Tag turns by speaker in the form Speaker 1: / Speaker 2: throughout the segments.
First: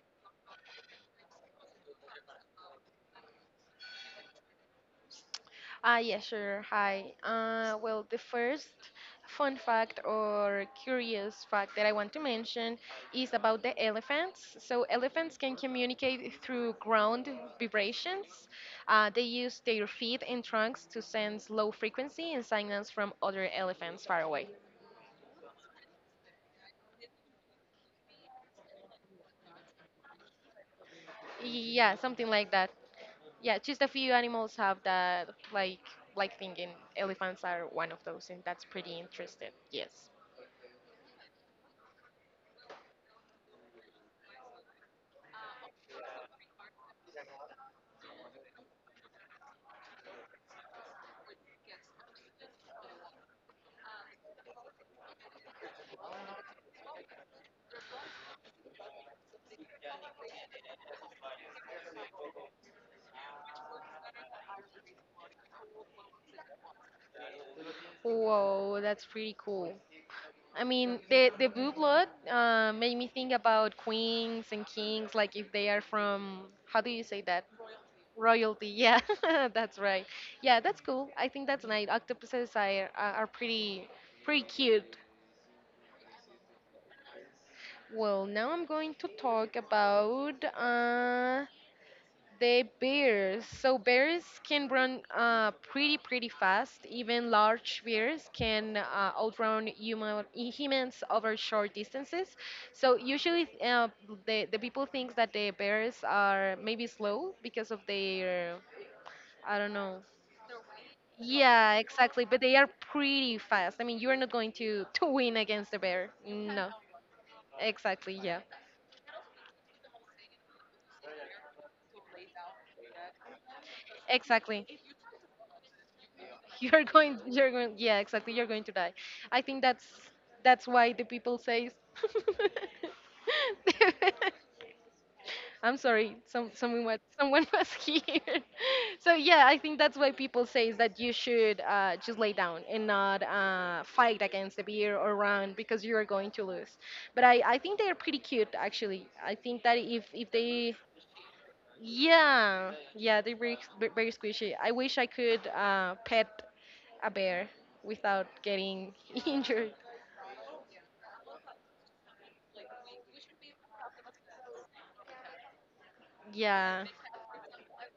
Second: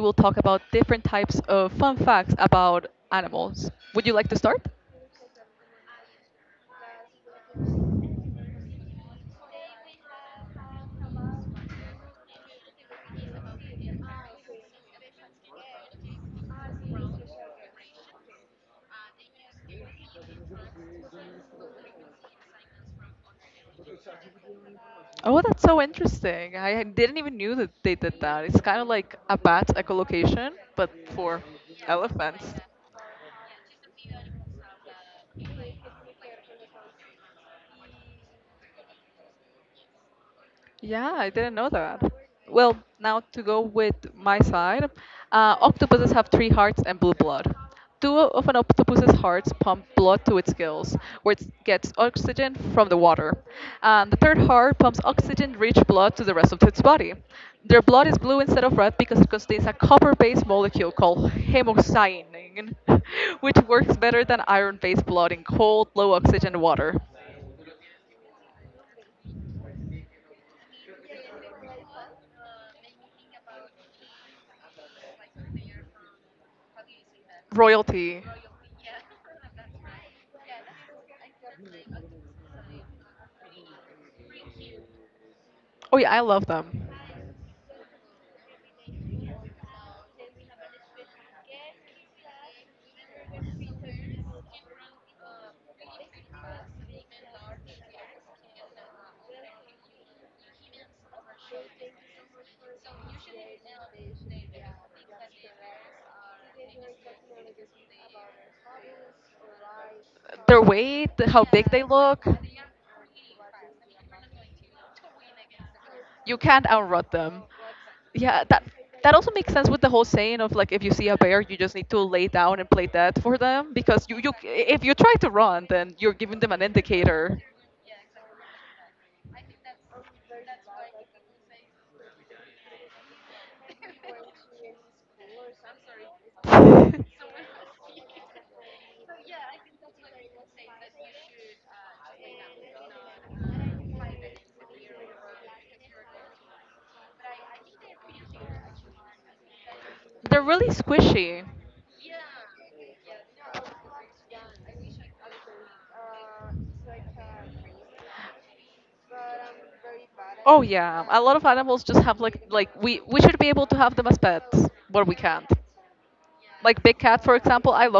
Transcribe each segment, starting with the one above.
Speaker 1: will talk about different types of fun facts about animals. Would you like to start?
Speaker 2: Yeah, sure. Hi. Well, the first fun fact or curious fact that I want to mention is about the elephants. So, elephants can communicate through ground vibrations. They use their feet and trunks to sense low frequency and signals from other elephants far away.
Speaker 1: Oh, that's so interesting. I didn't even knew that they did that. It's kind of like a bat echolocation, but for
Speaker 2: Yeah, something
Speaker 1: elephants.
Speaker 2: like that. Yeah, just a few animals have that, like thinking elephants are one of those, and that's pretty interesting. Yes.
Speaker 1: Yeah, I didn't know that. Well, now to go with my side, octopuses have three hearts and blue blood. Two of an octopus's hearts pump blood to its gills, where it gets oxygen from the water. And the third heart pumps oxygen-rich blood to the rest of its body. Their blood is blue instead of red because it contains a copper-based molecule called hemocyanin, which works better than iron-based blood in cold, low oxygen water.
Speaker 2: Whoa, that's pretty cool. I mean, the blue blood made me think about queens and kings, like if they are from how do you say that
Speaker 1: Royalty.
Speaker 2: royalty? Yeah, that's right. Yeah, that's cool. I think that's nice. Octopuses are pretty pretty cute.
Speaker 1: Oh yeah, I love them.
Speaker 2: Well, now I'm going to talk about the bears. So bears can run pretty pretty fast. Even large bears can outrun humans over short distances. So usually the people think that the bears are maybe slow because of their I don't know.
Speaker 1: Their weight, how big they
Speaker 2: Yeah,
Speaker 1: look.
Speaker 2: exactly. But they are pretty fast. I mean, you are not going to win against the bear.
Speaker 1: You can't
Speaker 2: No.
Speaker 1: outrun them.
Speaker 2: Exactly. Yeah.
Speaker 1: Yeah, that that also makes sense with the whole saying of like if you see a bear, you just need to lay down and play dead for them because you
Speaker 2: Exactly.
Speaker 1: if you try to run, then you're giving them an
Speaker 2: you're going
Speaker 1: indicator.
Speaker 2: you're going yeah exactly, you're going to die. I think that's why the people say. I'm sorry, someone was here. So yeah, I think that's why people say that you should just lay down and not fight against the beer or run, because you're going to lose. But I think they're pretty cute actually. I think that if if
Speaker 1: They're really
Speaker 2: they
Speaker 1: squishy.
Speaker 2: yeah, yeah, they're very, very squishy. I wish I could pet a bear without getting injured.
Speaker 1: We should be able to have them as
Speaker 2: Yeah.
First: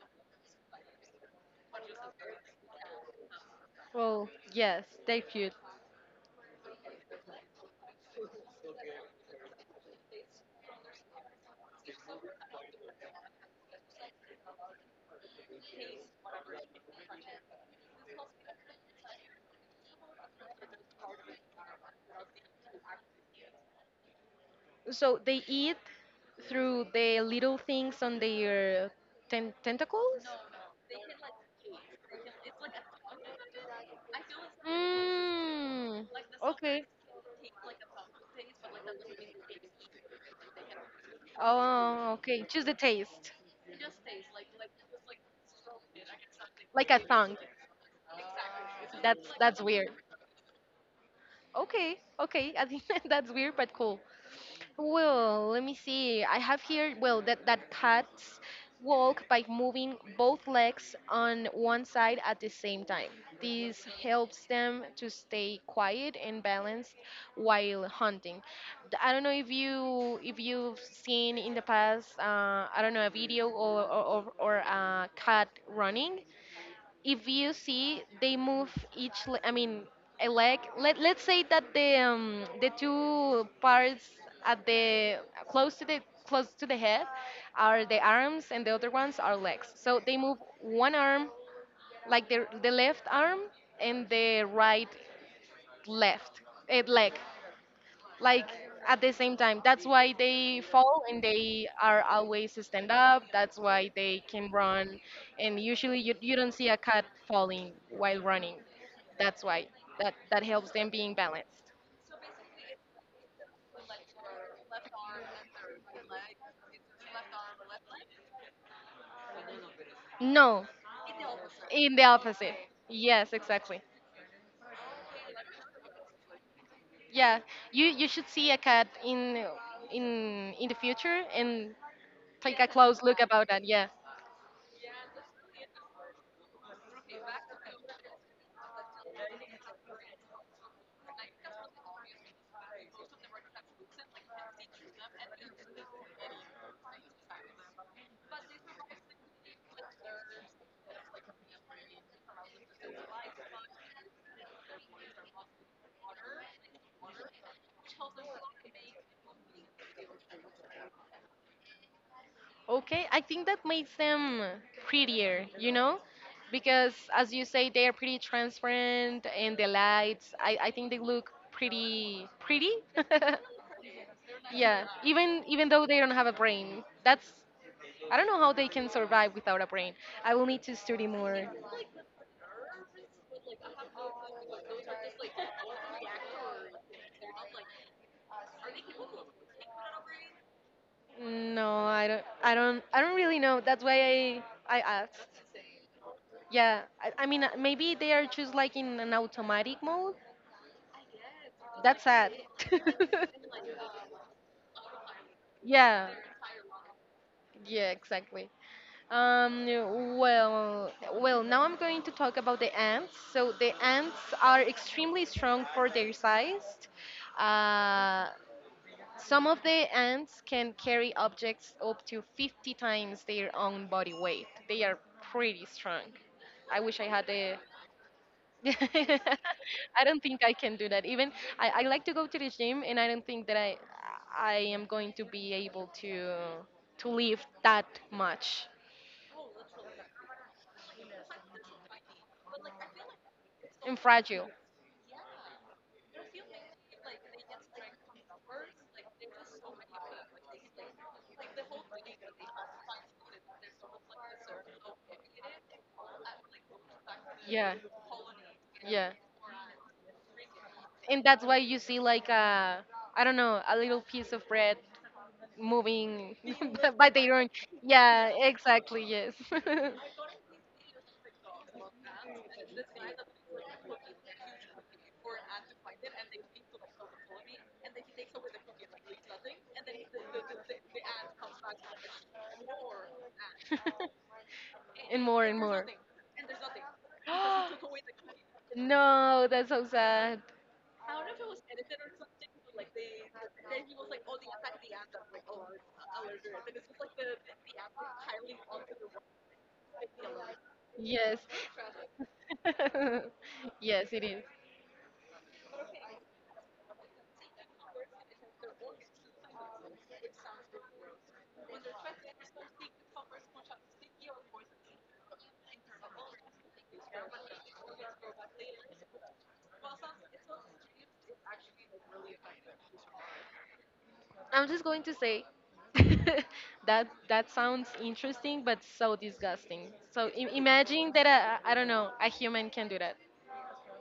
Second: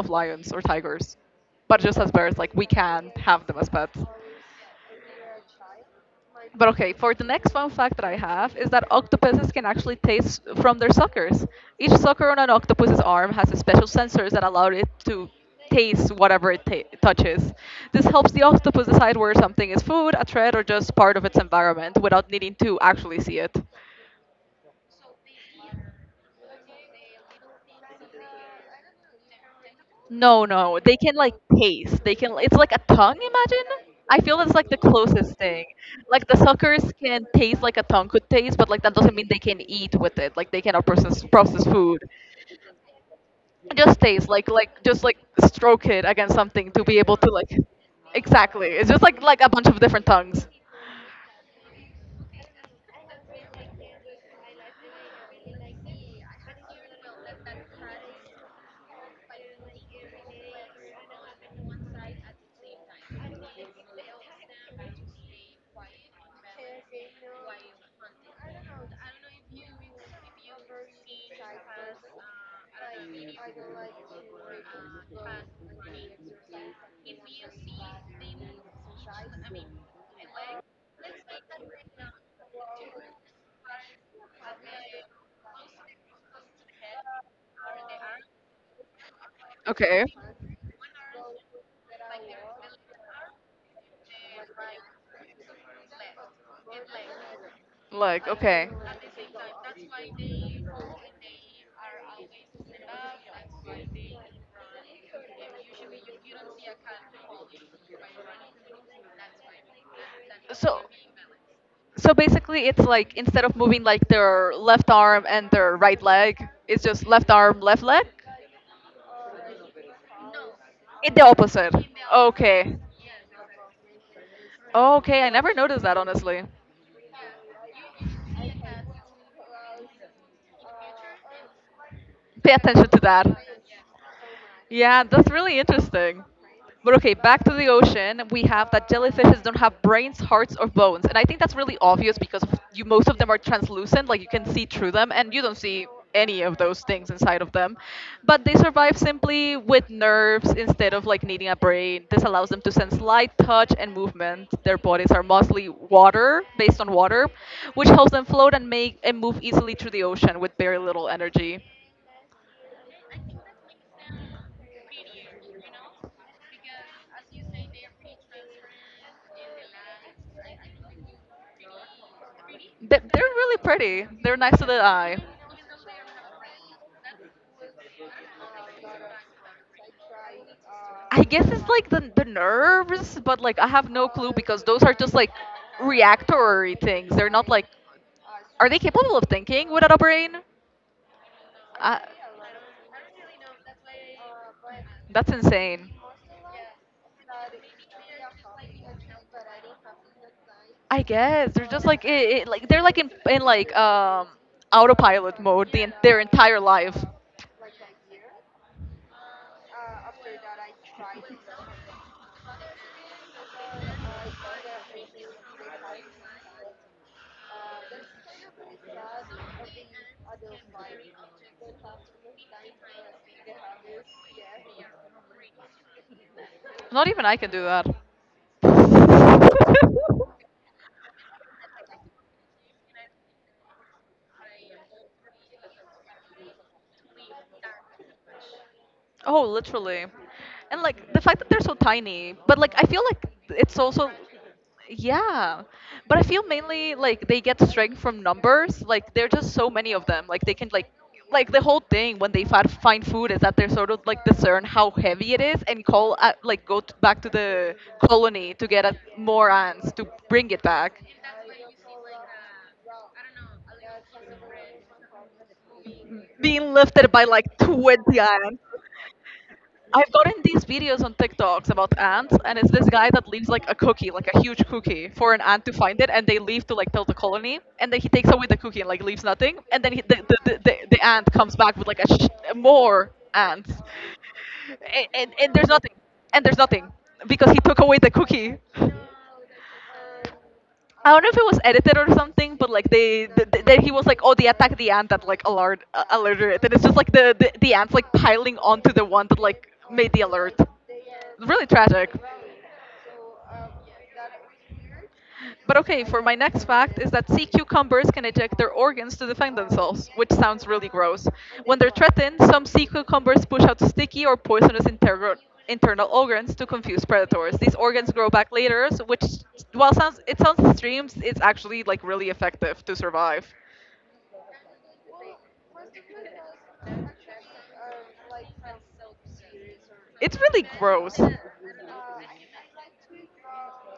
Speaker 1: lions or tigers, but just as bears, like we can't have them as pets.
Speaker 2: Well, yes, they're cute.
Speaker 1: But okay, for the next fun fact that I have is that octopuses can actually taste from their suckers. Each sucker on an octopus's arm has a special sensors that allow it to taste whatever touches. This helps the octopus decide where something is food, a threat, or just part of its environment without needing to actually see it.
Speaker 2: So they eat through the little things on their tentacles?
Speaker 1: No, no, they can like taste. They can. It's like a tongue. Imagine. I feel that's like the closest thing.
Speaker 2: Hmm.
Speaker 1: Like the suckers
Speaker 2: Okay.
Speaker 1: can taste like a tongue could taste, but like that doesn't mean they can eat with it. Like they cannot process food.
Speaker 2: Oh, okay. Just the taste.
Speaker 1: Just taste. Like just like stroke it against something
Speaker 2: Like
Speaker 1: to
Speaker 2: a
Speaker 1: be able
Speaker 2: tongue.
Speaker 1: to like. Exactly. It's just like a
Speaker 2: That's
Speaker 1: bunch of
Speaker 2: weird.
Speaker 1: different tongues.
Speaker 2: Okay, okay. I think that's weird, but cool. Well, let me see. I have here, well, that, that cats walk by moving both legs on one side at the same time. This helps them to stay quiet and balanced while hunting. I don't know if you if you've seen in the past, I don't know, a video or a cat running. If you see, they move each le- I mean a leg. Let's say that the two parts at the close to the close to the head are the arms and the other ones are legs. So they
Speaker 1: Okay.
Speaker 2: move one arm, like the left arm and the right left leg
Speaker 1: Like,
Speaker 2: like
Speaker 1: okay.
Speaker 2: at the same time. That's why they fall and they are always stand up. That's why they can run, and usually you don't see a cat falling while running. That's why that that helps
Speaker 1: So,
Speaker 2: them being balanced.
Speaker 1: so basically, it's like instead of moving like their left arm and their right leg, it's just left arm, left leg.
Speaker 2: No,
Speaker 1: It's the opposite.
Speaker 2: in the opposite.
Speaker 1: Okay.
Speaker 2: Yes, exactly.
Speaker 1: Oh, okay, I never noticed that honestly.
Speaker 2: Yeah. You should see a cat in in the future and take
Speaker 1: Pay
Speaker 2: a
Speaker 1: attention
Speaker 2: close
Speaker 1: to
Speaker 2: look
Speaker 1: that.
Speaker 2: about that. Yeah.
Speaker 1: Yeah, that's really interesting. But okay, back to the ocean. We have that jellyfishes don't have brains, hearts, or bones, and I think that's really obvious you most of them are translucent, like you can see through them, and you don't see any of those things inside of them. But they survive simply with nerves instead of like needing a brain. This allows them to sense light, touch, and movement. Their bodies are mostly water, based on water, which helps them float and make and move easily through the ocean with very little energy.
Speaker 2: Okay, I think that makes them prettier, you know, because as you say, they are pretty transparent and the lights. I think they look pretty pretty.
Speaker 1: Are really pretty.
Speaker 2: Yeah,
Speaker 1: They're nice to the
Speaker 2: even even
Speaker 1: eye.
Speaker 2: though they don't have a brain, that's I don't know how they can survive without a brain. I will need to study
Speaker 1: I
Speaker 2: more.
Speaker 1: guess it's like the nerves, but like I have no clue because those are just like reactory things. They're not like. Are they capable of thinking without a brain?
Speaker 2: No,
Speaker 1: I,
Speaker 2: I don't really know. That's why I
Speaker 1: that's
Speaker 2: asked.
Speaker 1: insane.
Speaker 2: Yeah, I mean maybe they are just like in an automatic mode.
Speaker 1: I guess they're just
Speaker 2: That's
Speaker 1: like
Speaker 2: sad.
Speaker 1: like they're like in like autopilot mode
Speaker 2: Yeah.
Speaker 1: their entire life.
Speaker 2: Yeah, exactly. Um, well, well, now I'm going to talk about the ants. So the ants are extremely strong for their size. Uh, some of the ants can carry objects up to 50 times their own body weight. They are pretty strong. I wish I
Speaker 1: Not
Speaker 2: had
Speaker 1: even I
Speaker 2: a.
Speaker 1: can do
Speaker 2: I don't
Speaker 1: that.
Speaker 2: think I can do that. Even I like to go to the gym, and I don't think that I am going to be able to lift that much.
Speaker 1: Oh, literally. And like the fact that they're so tiny, but like I feel like it's
Speaker 2: And
Speaker 1: also
Speaker 2: fragile.
Speaker 1: yeah. But I feel mainly like they get strength from numbers. Like there're just so many of them. Like they can like the whole thing when they find food is that they're sort of like discern how heavy it is and call at, back to
Speaker 2: Yeah,
Speaker 1: the colony to get at
Speaker 2: yeah.
Speaker 1: more ants to bring it back.
Speaker 2: And that's why you see like a, I don't know, a little piece of bread moving
Speaker 1: Being
Speaker 2: by
Speaker 1: lifted by
Speaker 2: their own.
Speaker 1: like 20
Speaker 2: Yeah,
Speaker 1: ants.
Speaker 2: exactly. Yes.
Speaker 1: I've gotten these videos on TikToks about ants, and it's this guy that leaves like a cookie, like a huge cookie, for an ant to find it, and they leave to like tell the colony, and then he takes away the cookie and like leaves nothing, and then he, the ant comes back with like a more ants, and,
Speaker 2: And
Speaker 1: and
Speaker 2: more and
Speaker 1: and there's
Speaker 2: more.
Speaker 1: nothing, and there's nothing because he took away the cookie.
Speaker 2: No, that's so sad.
Speaker 1: I don't know if it was edited or something, but like then he was like, "Oh, they attacked the ant that like alerted it," and it's just like the ants like piling onto the one that like made the alert.
Speaker 2: Yes.
Speaker 1: Really tragic.
Speaker 2: Yes, it is.
Speaker 1: But okay, for my next fact is that sea cucumbers can eject their organs to defend themselves, which sounds really gross. When they're threatened, some sea cucumbers push out sticky or poisonous internal organs to confuse predators. These organs grow back later, so which while sounds it sounds extreme, it's actually like really effective to survive.
Speaker 2: I'm just going to say that that sounds interesting, but so disgusting. So
Speaker 1: It's really
Speaker 2: imagine
Speaker 1: gross.
Speaker 2: that a, I don't know, a human can do that.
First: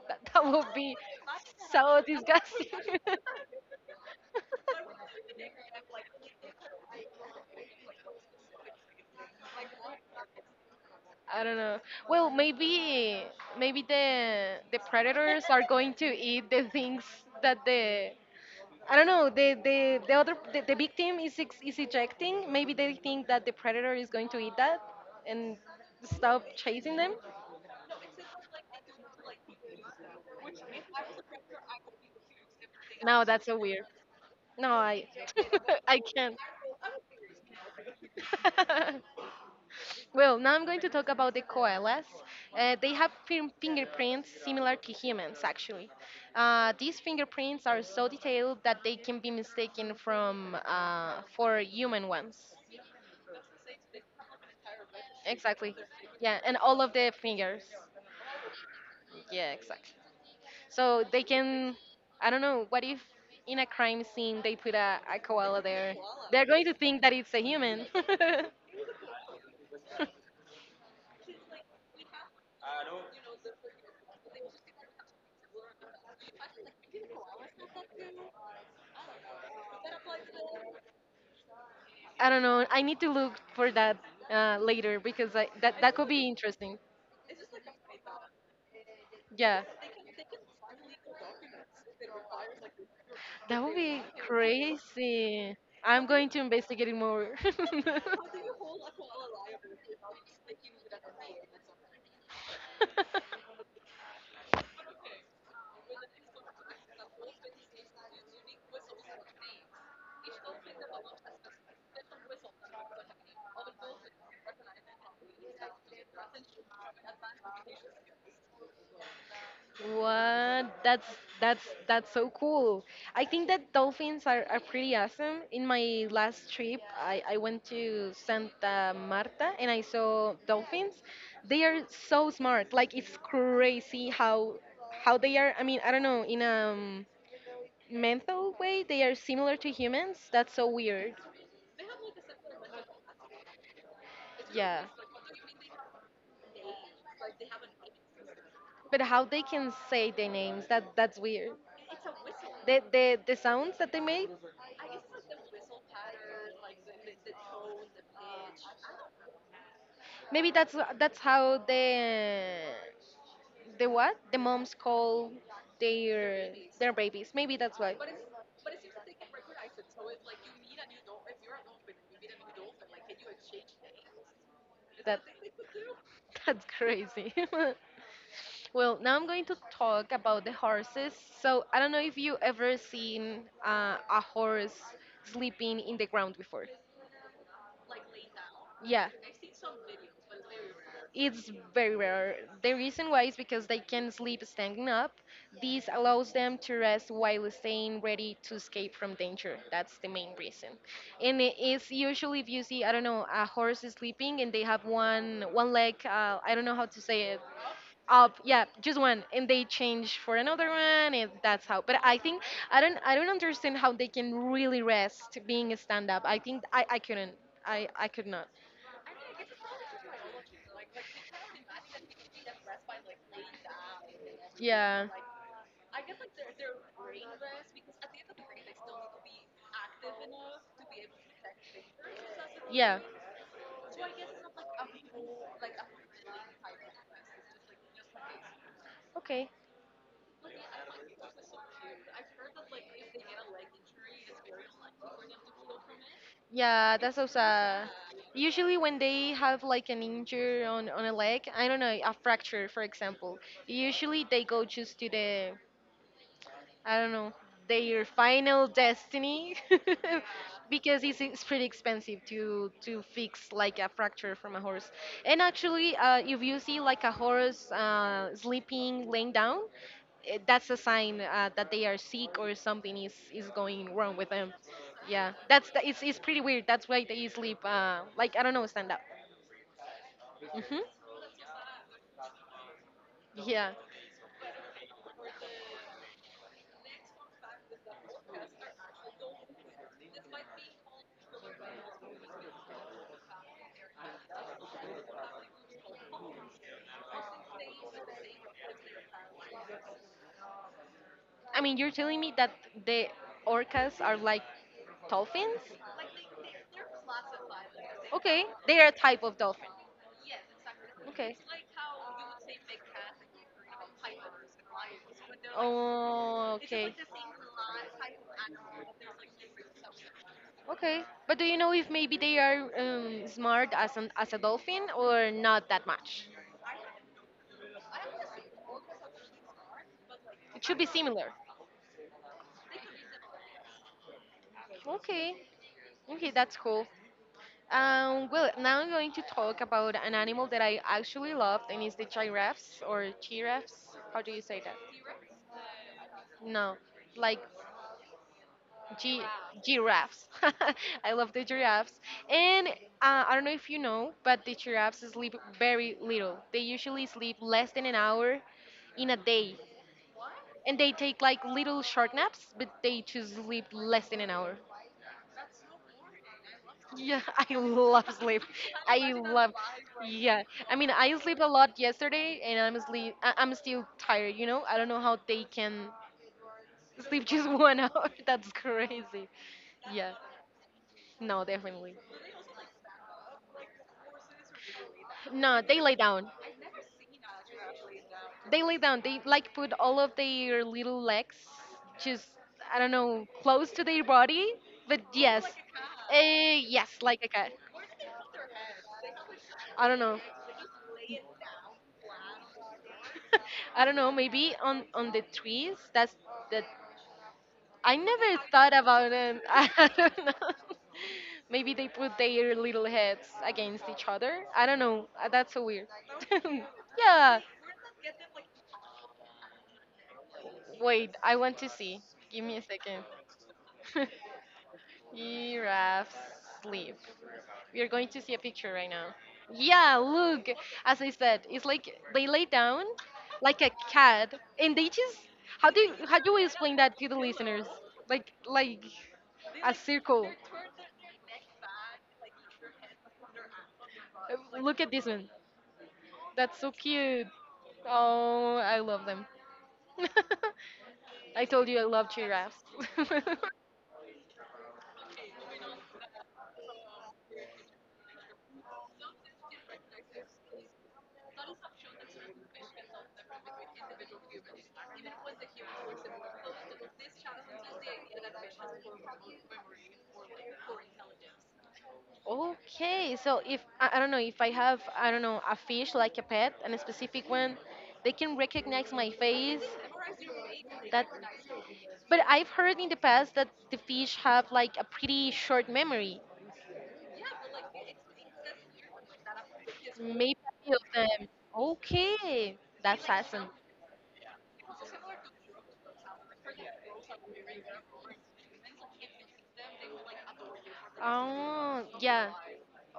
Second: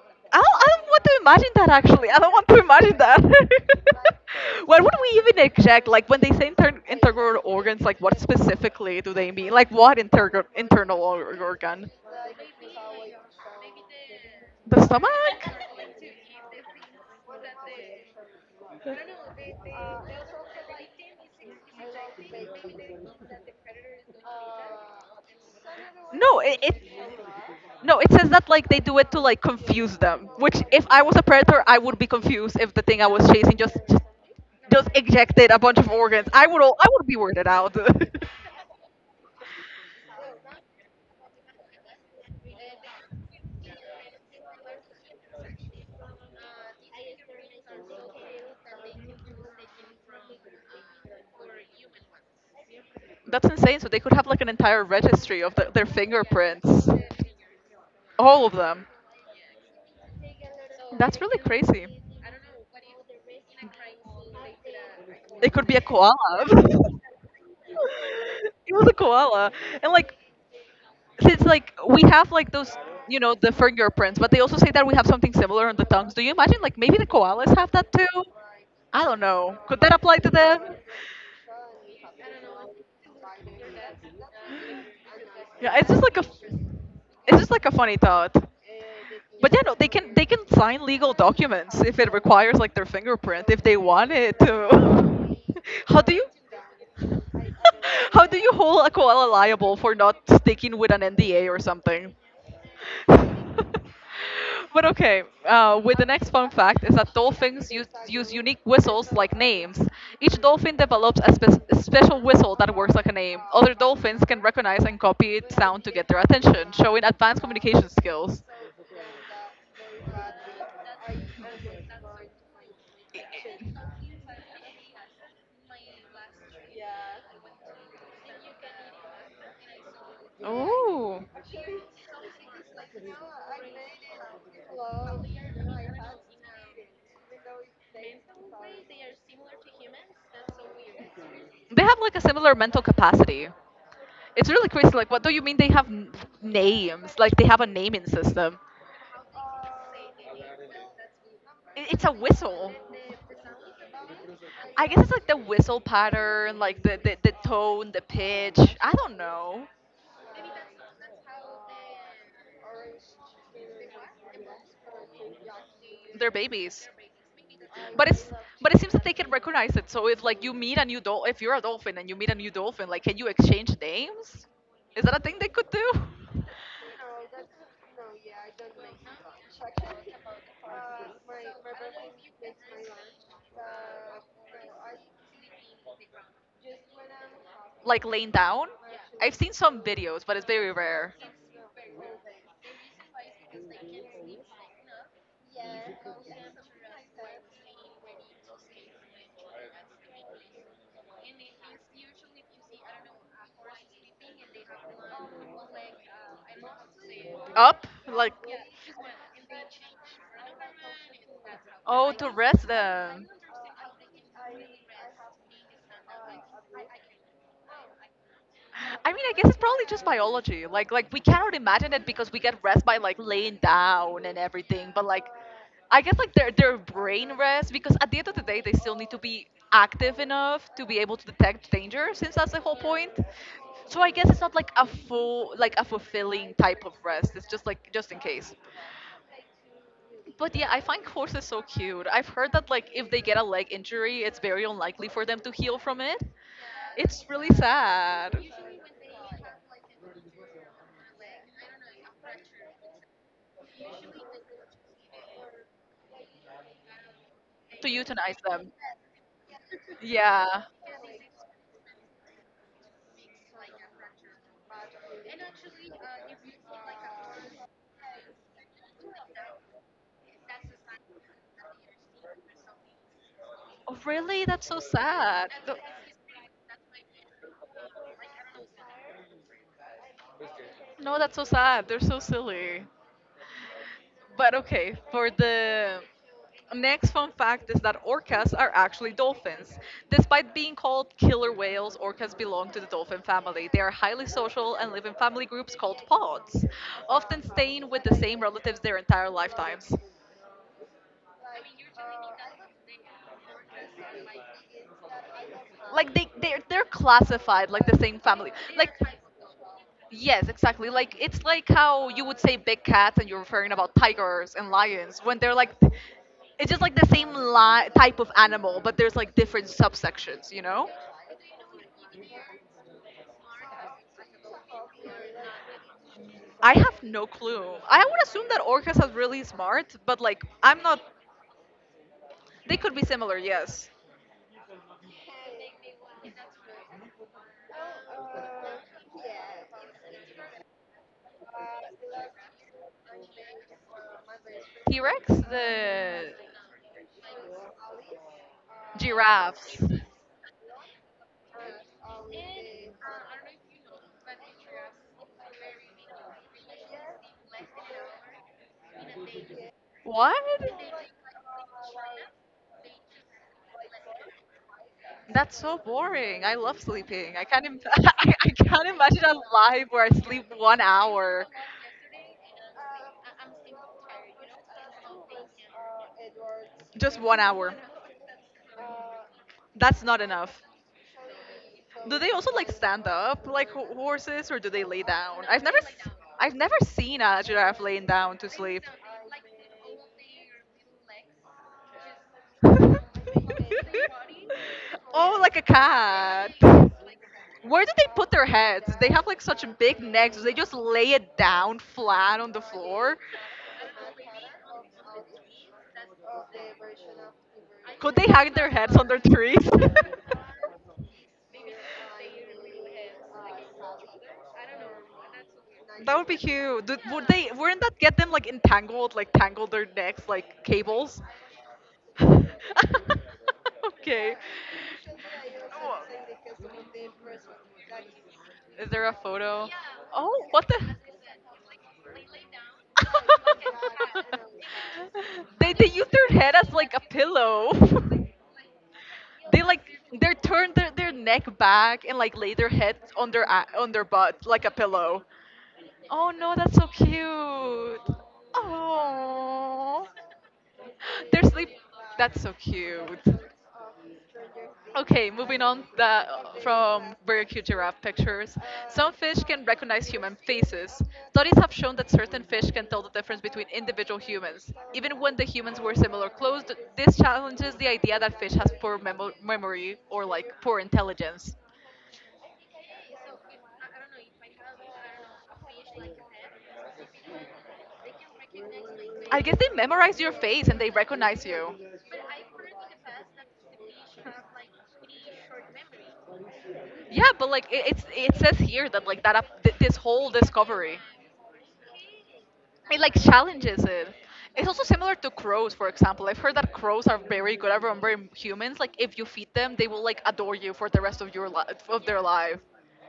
Speaker 2: That,
Speaker 1: I
Speaker 2: that would
Speaker 1: don't
Speaker 2: be
Speaker 1: want to imagine that
Speaker 2: so
Speaker 1: actually. I don't want to
Speaker 2: disgusting.
Speaker 1: imagine that. what would we even exact? Like when they say integral organs, like what specifically do they mean? Like what internal
Speaker 2: I don't know.
Speaker 1: organ?
Speaker 2: Well, maybe maybe the
Speaker 1: The
Speaker 2: the
Speaker 1: stomach?
Speaker 2: predators are going to eat the things that the I don't know. The other the victim is is ejecting. Maybe they think that the predator is going to eat that and
Speaker 1: No,
Speaker 2: stop
Speaker 1: it
Speaker 2: chasing them.
Speaker 1: no, it says that like they do it to like confuse them. Which, if I was a predator, I would be confused if the thing I
Speaker 2: No,
Speaker 1: was
Speaker 2: that's
Speaker 1: chasing
Speaker 2: so weird. No,
Speaker 1: just
Speaker 2: I
Speaker 1: ejected a bunch of
Speaker 2: I
Speaker 1: organs.
Speaker 2: can't.
Speaker 1: I would be weirded out.
Speaker 2: Well, now I'm going to talk about the koalas. They have fingerprints similar to humans, actually. These fingerprints are so detailed that they can be mistaken from for human ones.
Speaker 1: That's insane. So they could have like an entire registry of
Speaker 2: Exactly.
Speaker 1: their
Speaker 2: Yeah, and all
Speaker 1: fingerprints,
Speaker 2: of the fingers.
Speaker 1: all of them.
Speaker 2: Yeah, exactly. So they
Speaker 1: That's really
Speaker 2: can.
Speaker 1: crazy.
Speaker 2: I don't know. What if in a crime scene they put a
Speaker 1: It
Speaker 2: koala
Speaker 1: could be a
Speaker 2: there?
Speaker 1: koala.
Speaker 2: They're going to think that it's a human.
Speaker 1: it was a koala. And like since like we have like those you know the fingerprints, but they also say that we have something similar on the tongues. Do you imagine like maybe the koalas have that too? I don't know. Could that apply to them?
Speaker 2: I don't know. I need to look for that later, because that
Speaker 1: Yeah,
Speaker 2: that
Speaker 1: it's
Speaker 2: could
Speaker 1: just
Speaker 2: be
Speaker 1: like
Speaker 2: interesting.
Speaker 1: it's just like a funny thought.
Speaker 2: Yeah,
Speaker 1: But yeah, no, they can sign legal documents if it requires like their fingerprint
Speaker 2: that
Speaker 1: if
Speaker 2: would
Speaker 1: they
Speaker 2: be
Speaker 1: wanted to.
Speaker 2: crazy. I'm
Speaker 1: How do
Speaker 2: going
Speaker 1: you
Speaker 2: to investigate it more.
Speaker 1: How do you hold a koala liable for not sticking with an NDA or something? But okay, with the next fun fact is that dolphins use unique whistles like names. Each dolphin develops a special whistle that works like a name. Other dolphins can recognize and copy its sound to get their attention, showing advanced communication skills.
Speaker 2: What? That's that's so cool. I think that dolphins are pretty awesome. In my last trip, I went to Santa Marta and I saw dolphins.
Speaker 1: Oh.
Speaker 2: They are so smart. Like, it's crazy how they are. I mean, I don't know. In mental way they are similar to humans. That's so weird.
Speaker 1: They have like a similar mental capacity. It's really
Speaker 2: Yeah.
Speaker 1: crazy. Like, what do you mean they have names? Like, they have a naming system.
Speaker 2: But how they can say their names? That that's weird.
Speaker 1: I- It's a whistle.
Speaker 2: The sounds that they made.
Speaker 1: I guess it's like the whistle pattern, like the tone, the pitch. I don't know.
Speaker 2: Maybe that's how the what the moms call
Speaker 1: They're
Speaker 2: their
Speaker 1: babies.
Speaker 2: their babies. Maybe that's why.
Speaker 1: But it's but it seems that they can recognize it. So if like you meet a new dolphin, if you're a dolphin and you meet a new dolphin, like can you exchange names? Is that a
Speaker 2: That
Speaker 1: thing they could do? No.
Speaker 2: that's crazy. Well, now I'm going to talk about the horses. So I don't know if you ever seen a horse sleeping in the ground before.
Speaker 1: Like laying down?
Speaker 2: Yeah.
Speaker 1: I've seen some videos, but it's very rare.
Speaker 2: It's very rare. The reason why is because they can sleep standing up. This allows them to rest while staying ready to escape from danger. That's the main reason. And it is usually if you see, I don't know, a horse is sleeping and they have one leg. I don't know how to say it.
Speaker 1: Up,
Speaker 2: Up,
Speaker 1: like
Speaker 2: yeah, just one, and they change for another one, and that's how. But
Speaker 1: oh,
Speaker 2: I
Speaker 1: to
Speaker 2: think
Speaker 1: rest
Speaker 2: I don't I
Speaker 1: them.
Speaker 2: don't understand how they can really rest being a stand up. I think I couldn't. I could not.
Speaker 1: I mean, I guess it's probably just biology. Like we cannot imagine it because we get rest by like laying down and everything. But
Speaker 2: Yeah,
Speaker 1: like, I guess like their brain rest because at the end of the day they still need to be active enough to be able to detect danger since that's the whole
Speaker 2: yeah,
Speaker 1: point. So I guess it's not like a full like a fulfilling type of rest. It's just like just in case.
Speaker 2: okay.
Speaker 1: But yeah, I find horses so cute. I've heard that like if they get a leg injury, it's very unlikely for them to heal from it.
Speaker 2: Yeah, that's
Speaker 1: It's
Speaker 2: so
Speaker 1: really
Speaker 2: sad.
Speaker 1: sad.
Speaker 2: Usually, when they have like an injury on a leg, I don't know, a fracture, for example, usually they go just to the I don't know,
Speaker 1: To
Speaker 2: their
Speaker 1: euthanize
Speaker 2: final
Speaker 1: them.
Speaker 2: destiny.
Speaker 1: Yeah.
Speaker 2: Because it's pretty expensive to fix like a fracture from a horse. And actually, if you see like a horse sleeping, laying down, that's a sign that they are sick or something is
Speaker 1: Oh,
Speaker 2: going wrong with
Speaker 1: really?
Speaker 2: them.
Speaker 1: That's so
Speaker 2: Yeah,
Speaker 1: sad. Th-
Speaker 2: that's the, it's pretty weird. That's why they sleep like I don't know, stand up. Hmm.
Speaker 1: No, that's so sad. They're so silly.
Speaker 2: Yeah.
Speaker 1: But okay, for the next fun fact is that orcas are actually dolphins. Despite being called killer whales, orcas belong to the dolphin family. They are highly social and live in family groups called pods, often staying with the same relatives their entire lifetimes.
Speaker 2: I mean, you're telling me that the orcas are like dolphins?
Speaker 1: Like they're classified like the same
Speaker 2: Okay,
Speaker 1: family.
Speaker 2: they are
Speaker 1: Like
Speaker 2: a type of dolphin.
Speaker 1: yes, exactly. Like
Speaker 2: Okay.
Speaker 1: it's like how you would say big cats and you're referring about tigers and lions when they're like
Speaker 2: Oh,
Speaker 1: it's just
Speaker 2: okay.
Speaker 1: like the same type of animal, but there's like different subsections, you know?
Speaker 2: Okay, but do you know if maybe they are smart as an as a dolphin or not that much?
Speaker 1: I have no clue. I would assume that orcas are really smart, but like
Speaker 2: It should
Speaker 1: I'm
Speaker 2: be
Speaker 1: not
Speaker 2: similar.
Speaker 1: they could be similar, yes.
Speaker 2: Okay, okay, that's cool. Well, now I'm going to talk about an animal that I actually loved, and it's the giraffes or giraffes. How do you say that?
Speaker 1: T-Rex, the
Speaker 2: No, like gi-
Speaker 1: giraffes.
Speaker 2: giraffes. I love the giraffes. And I don't know if you know, but the giraffes sleep very little. They usually sleep less than an hour in a day.
Speaker 1: What?
Speaker 2: And they take like little short naps, but they just sleep less than an hour.
Speaker 1: That's so boring. I love
Speaker 2: Yeah,
Speaker 1: sleeping. I
Speaker 2: I
Speaker 1: can't. Im-
Speaker 2: love sleep.
Speaker 1: I can't
Speaker 2: I
Speaker 1: imagine a
Speaker 2: love,
Speaker 1: life where I sleep
Speaker 2: yeah. I
Speaker 1: one
Speaker 2: mean, I slept
Speaker 1: hour.
Speaker 2: a lot yesterday, and I'm sleep. I'm still tired. You know, I don't know how they can
Speaker 1: Just
Speaker 2: sleep
Speaker 1: one
Speaker 2: just
Speaker 1: hour.
Speaker 2: 1 hour. That's crazy.
Speaker 1: That's
Speaker 2: Yeah.
Speaker 1: not enough.
Speaker 2: No, definitely.
Speaker 1: Do they also like stand up like horses, or do they lay down?
Speaker 2: No, they lay down.
Speaker 1: I've never seen a giraffe laying down to
Speaker 2: They lay
Speaker 1: sleep.
Speaker 2: down. They like put all of their little legs just I don't know close to their body, but
Speaker 1: oh,
Speaker 2: yes,
Speaker 1: like a cat.
Speaker 2: yes, like a cat.
Speaker 1: Where do they put their heads? They have like such
Speaker 2: I don't
Speaker 1: big
Speaker 2: know.
Speaker 1: necks. Do they just lay it down flat on the floor?
Speaker 2: I don't know. Maybe on the trees. That's that. I
Speaker 1: Could they
Speaker 2: never
Speaker 1: hang their
Speaker 2: thought
Speaker 1: heads
Speaker 2: about
Speaker 1: under
Speaker 2: it.
Speaker 1: trees?
Speaker 2: I don't know. Maybe they put their little heads against each other. I don't know. That's so weird.
Speaker 1: That would be cute. Did, would
Speaker 2: Yeah.
Speaker 1: they? Wouldn't that get them like entangled, like tangle their necks like
Speaker 2: Wait,
Speaker 1: cables?
Speaker 2: I want to see. Give
Speaker 1: Okay.
Speaker 2: me a second. Giraffes
Speaker 1: Oh,
Speaker 2: sleep. We are going to see a picture
Speaker 1: is
Speaker 2: right
Speaker 1: there
Speaker 2: now.
Speaker 1: a photo?
Speaker 2: Yeah,
Speaker 1: Oh,
Speaker 2: look.
Speaker 1: what the?
Speaker 2: As I said, it's like they lay down like a cat, and they just
Speaker 1: they they use
Speaker 2: how do
Speaker 1: their
Speaker 2: you
Speaker 1: head as
Speaker 2: explain
Speaker 1: like a
Speaker 2: that to the listeners?
Speaker 1: pillow.
Speaker 2: Like
Speaker 1: They
Speaker 2: a
Speaker 1: like,
Speaker 2: circle.
Speaker 1: they turn their neck back and like lay their head on their butt like a
Speaker 2: Look at this
Speaker 1: pillow.
Speaker 2: one.
Speaker 1: Oh no,
Speaker 2: That's
Speaker 1: that's
Speaker 2: so
Speaker 1: so
Speaker 2: cute.
Speaker 1: cute.
Speaker 2: Oh, I love them.
Speaker 1: Oh, their
Speaker 2: I
Speaker 1: sleep.
Speaker 2: told you I love
Speaker 1: That's so
Speaker 2: giraffes.
Speaker 1: cute. Okay, moving on that, from Burger Q giraffe pictures. Some fish can recognize human faces. Studies have shown that certain fish can tell the difference between individual humans. Even when the humans wear similar clothes, this challenges the idea that fish has poor memory or like poor intelligence.
Speaker 2: Okay, so if I don't know if I have I don't know a fish like a pet and a specific one, they can recognize my
Speaker 1: I guess
Speaker 2: face.
Speaker 1: they memorize your face and they
Speaker 2: That,
Speaker 1: recognize you.
Speaker 2: but I've heard in the past that the fish have like a pretty short memory.
Speaker 1: Yeah, but like it says here that like that this whole
Speaker 2: Maybe a few of
Speaker 1: discovery
Speaker 2: them. Okay,
Speaker 1: it
Speaker 2: that's
Speaker 1: like
Speaker 2: awesome.
Speaker 1: challenges it. It's also similar to crows, for example. I've heard that crows are very good at remembering humans. Like if you feed them, they will like adore you for the rest of your life
Speaker 2: Oh,
Speaker 1: of their
Speaker 2: yeah.
Speaker 1: life.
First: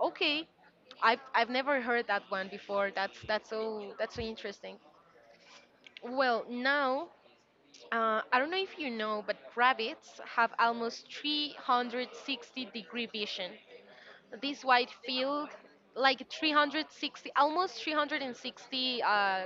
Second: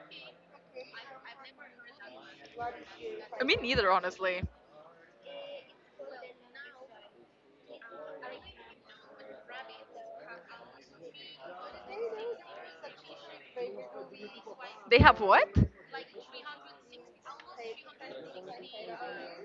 Speaker 2: Okay. I've never heard that one before. That's
Speaker 1: I mean, neither
Speaker 2: that's so
Speaker 1: honestly.
Speaker 2: interesting. Well, now I don't know if you know, but rabbits have almost 360 degree vision. This wide
Speaker 1: They have
Speaker 2: field,
Speaker 1: what?
Speaker 2: like 360, almost 360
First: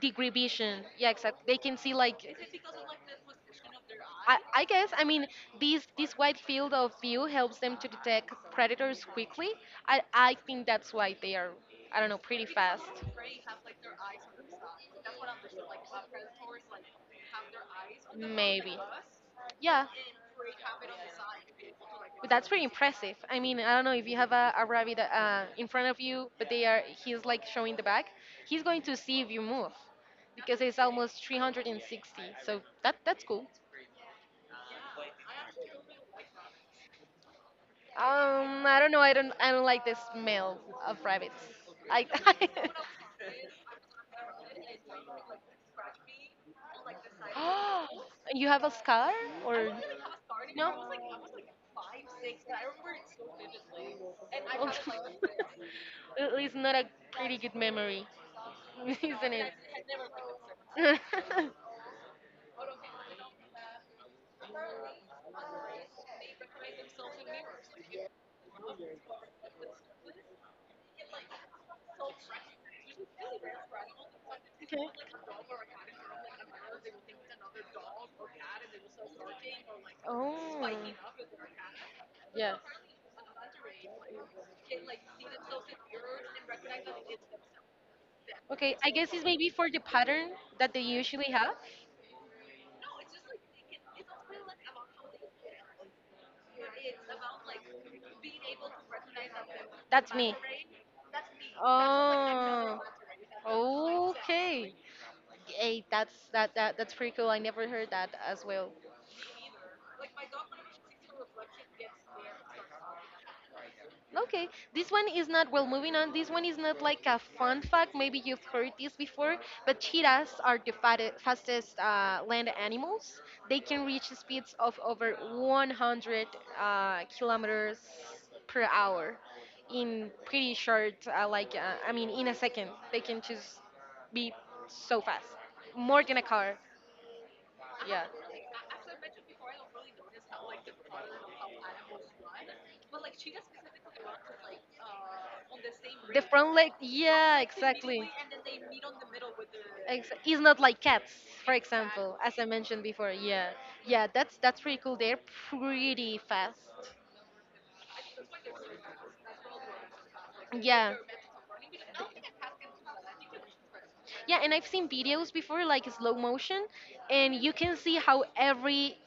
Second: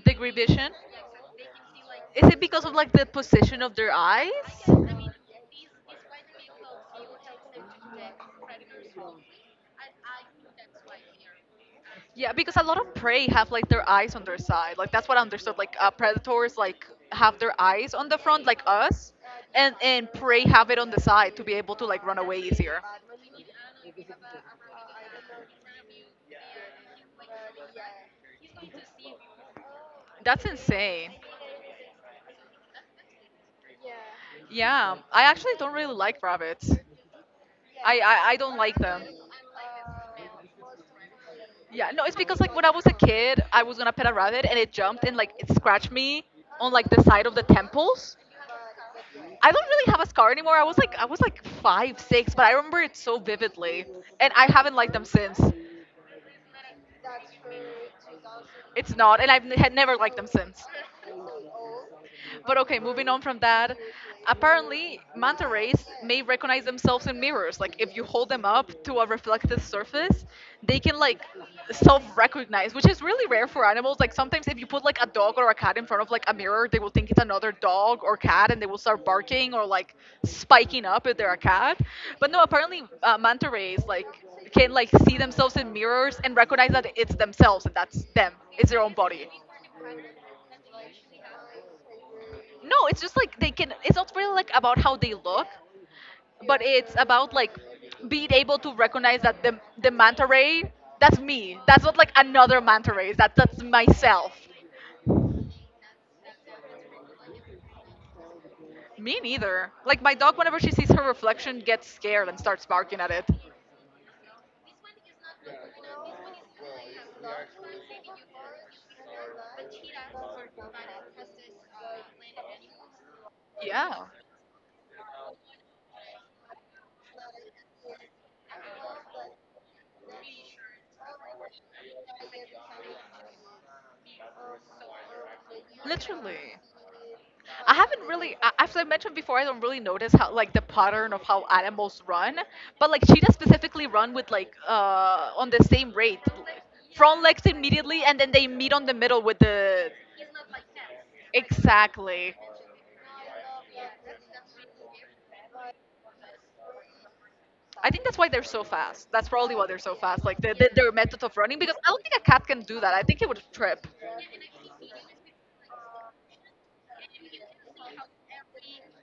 Speaker 2: degree
Speaker 1: Degree vision.
Speaker 2: vision. Yeah, exactly. They can see like
Speaker 1: Is it because of like the position of their eyes?
Speaker 2: I guess I mean this wide field of view helps them to detect predators quickly. I think that's why they are I don't know
Speaker 1: Yeah,
Speaker 2: pretty
Speaker 1: because a lot
Speaker 2: fast.
Speaker 1: of prey have like their eyes on their side. Like that's what I understood. Like predators like have their eyes on the front, like
Speaker 2: Maybe.
Speaker 1: us, and
Speaker 2: Yeah.
Speaker 1: and prey have it on the side to be able to like
Speaker 2: But
Speaker 1: run
Speaker 2: that's
Speaker 1: away
Speaker 2: pretty
Speaker 1: easier.
Speaker 2: impressive. I mean, I don't know if you have a rabbit in front of you, but they are he's like showing the back. He's going to see if you move
Speaker 1: That's
Speaker 2: because it's
Speaker 1: insane.
Speaker 2: almost 360. So that's cool.
Speaker 1: Yeah, I actually don't really like rabbits. I don't
Speaker 2: I
Speaker 1: like
Speaker 2: don't know.
Speaker 1: them.
Speaker 2: I don't. I don't like the smell of rabbits.
Speaker 1: Yeah,
Speaker 2: I.
Speaker 1: no, it's because like when I was a kid, I was gonna pet a rabbit and it jumped and like it scratched me on like the side of the
Speaker 2: Oh,
Speaker 1: temples.
Speaker 2: you have a scar
Speaker 1: I don't
Speaker 2: or
Speaker 1: really have a scar anymore. I
Speaker 2: no?
Speaker 1: was
Speaker 2: Oh.
Speaker 1: like I was like five, six, but I remember it so vividly, and I haven't liked them since.
Speaker 2: Well, it's not a pretty good memory,
Speaker 1: It's not,
Speaker 2: isn't
Speaker 1: and I've
Speaker 2: it?
Speaker 1: had never liked them since. But okay, moving on from that. Apparently, manta rays may recognize themselves in mirrors. Like if you hold them up to a reflective surface, they can like self-recognize, which is really rare for animals. Like sometimes if
Speaker 2: okay.
Speaker 1: you put like a dog or a cat in front of like a mirror, they will think it's another dog or cat, and they will start barking or like
Speaker 2: Oh.
Speaker 1: spiking up if they're a cat. But no,
Speaker 2: Yeah.
Speaker 1: apparently manta rays like can like see themselves in mirrors and recognize that it's themselves and that's them.
Speaker 2: Okay,
Speaker 1: It's
Speaker 2: I
Speaker 1: their own
Speaker 2: guess it's
Speaker 1: body.
Speaker 2: maybe for the pattern that they usually have.
Speaker 1: No, it's just like they can. It's not really like about how they look, but it's about like being able to recognize that the
Speaker 2: That's
Speaker 1: manta
Speaker 2: me.
Speaker 1: ray. That's me. That's not like another
Speaker 2: Oh,
Speaker 1: manta ray. That's myself.
Speaker 2: okay. Hey, that's that, that that's pretty cool. I never heard that as well.
Speaker 1: Me neither. Like my dog, whenever she sees her reflection, gets scared and starts barking at it.
Speaker 2: Okay, this one is not, well, moving on, this one is not like a fun fact. Maybe you've heard this before, but cheetahs are the fastest land animals. They can reach
Speaker 1: Yeah,
Speaker 2: speeds of over 100 kilometers per hour in pretty short, I mean, in a second. They can just be so fast, more than a
Speaker 1: literally.
Speaker 2: car.
Speaker 1: I
Speaker 2: Yeah.
Speaker 1: haven't really, as I mentioned before, I don't really notice how like the pattern of how animals run, but like cheetahs specifically run with like on the same
Speaker 2: The
Speaker 1: rate,
Speaker 2: front leg,
Speaker 1: front
Speaker 2: yeah,
Speaker 1: legs
Speaker 2: exactly.
Speaker 1: immediately, and then they meet on the middle with the
Speaker 2: Ex. It's not like cats, for example, as I
Speaker 1: exactly.
Speaker 2: mentioned before. Yeah, yeah, that's pretty cool. They're pretty fast.
Speaker 1: I think that's why they're so fast. That's probably why they're so fast. Like the, the,
Speaker 2: Yeah.
Speaker 1: their method of running, because I don't think a cat can do that. I think it would trip.
Speaker 2: Yeah, and I've seen videos before, like slow motion, and you can see how every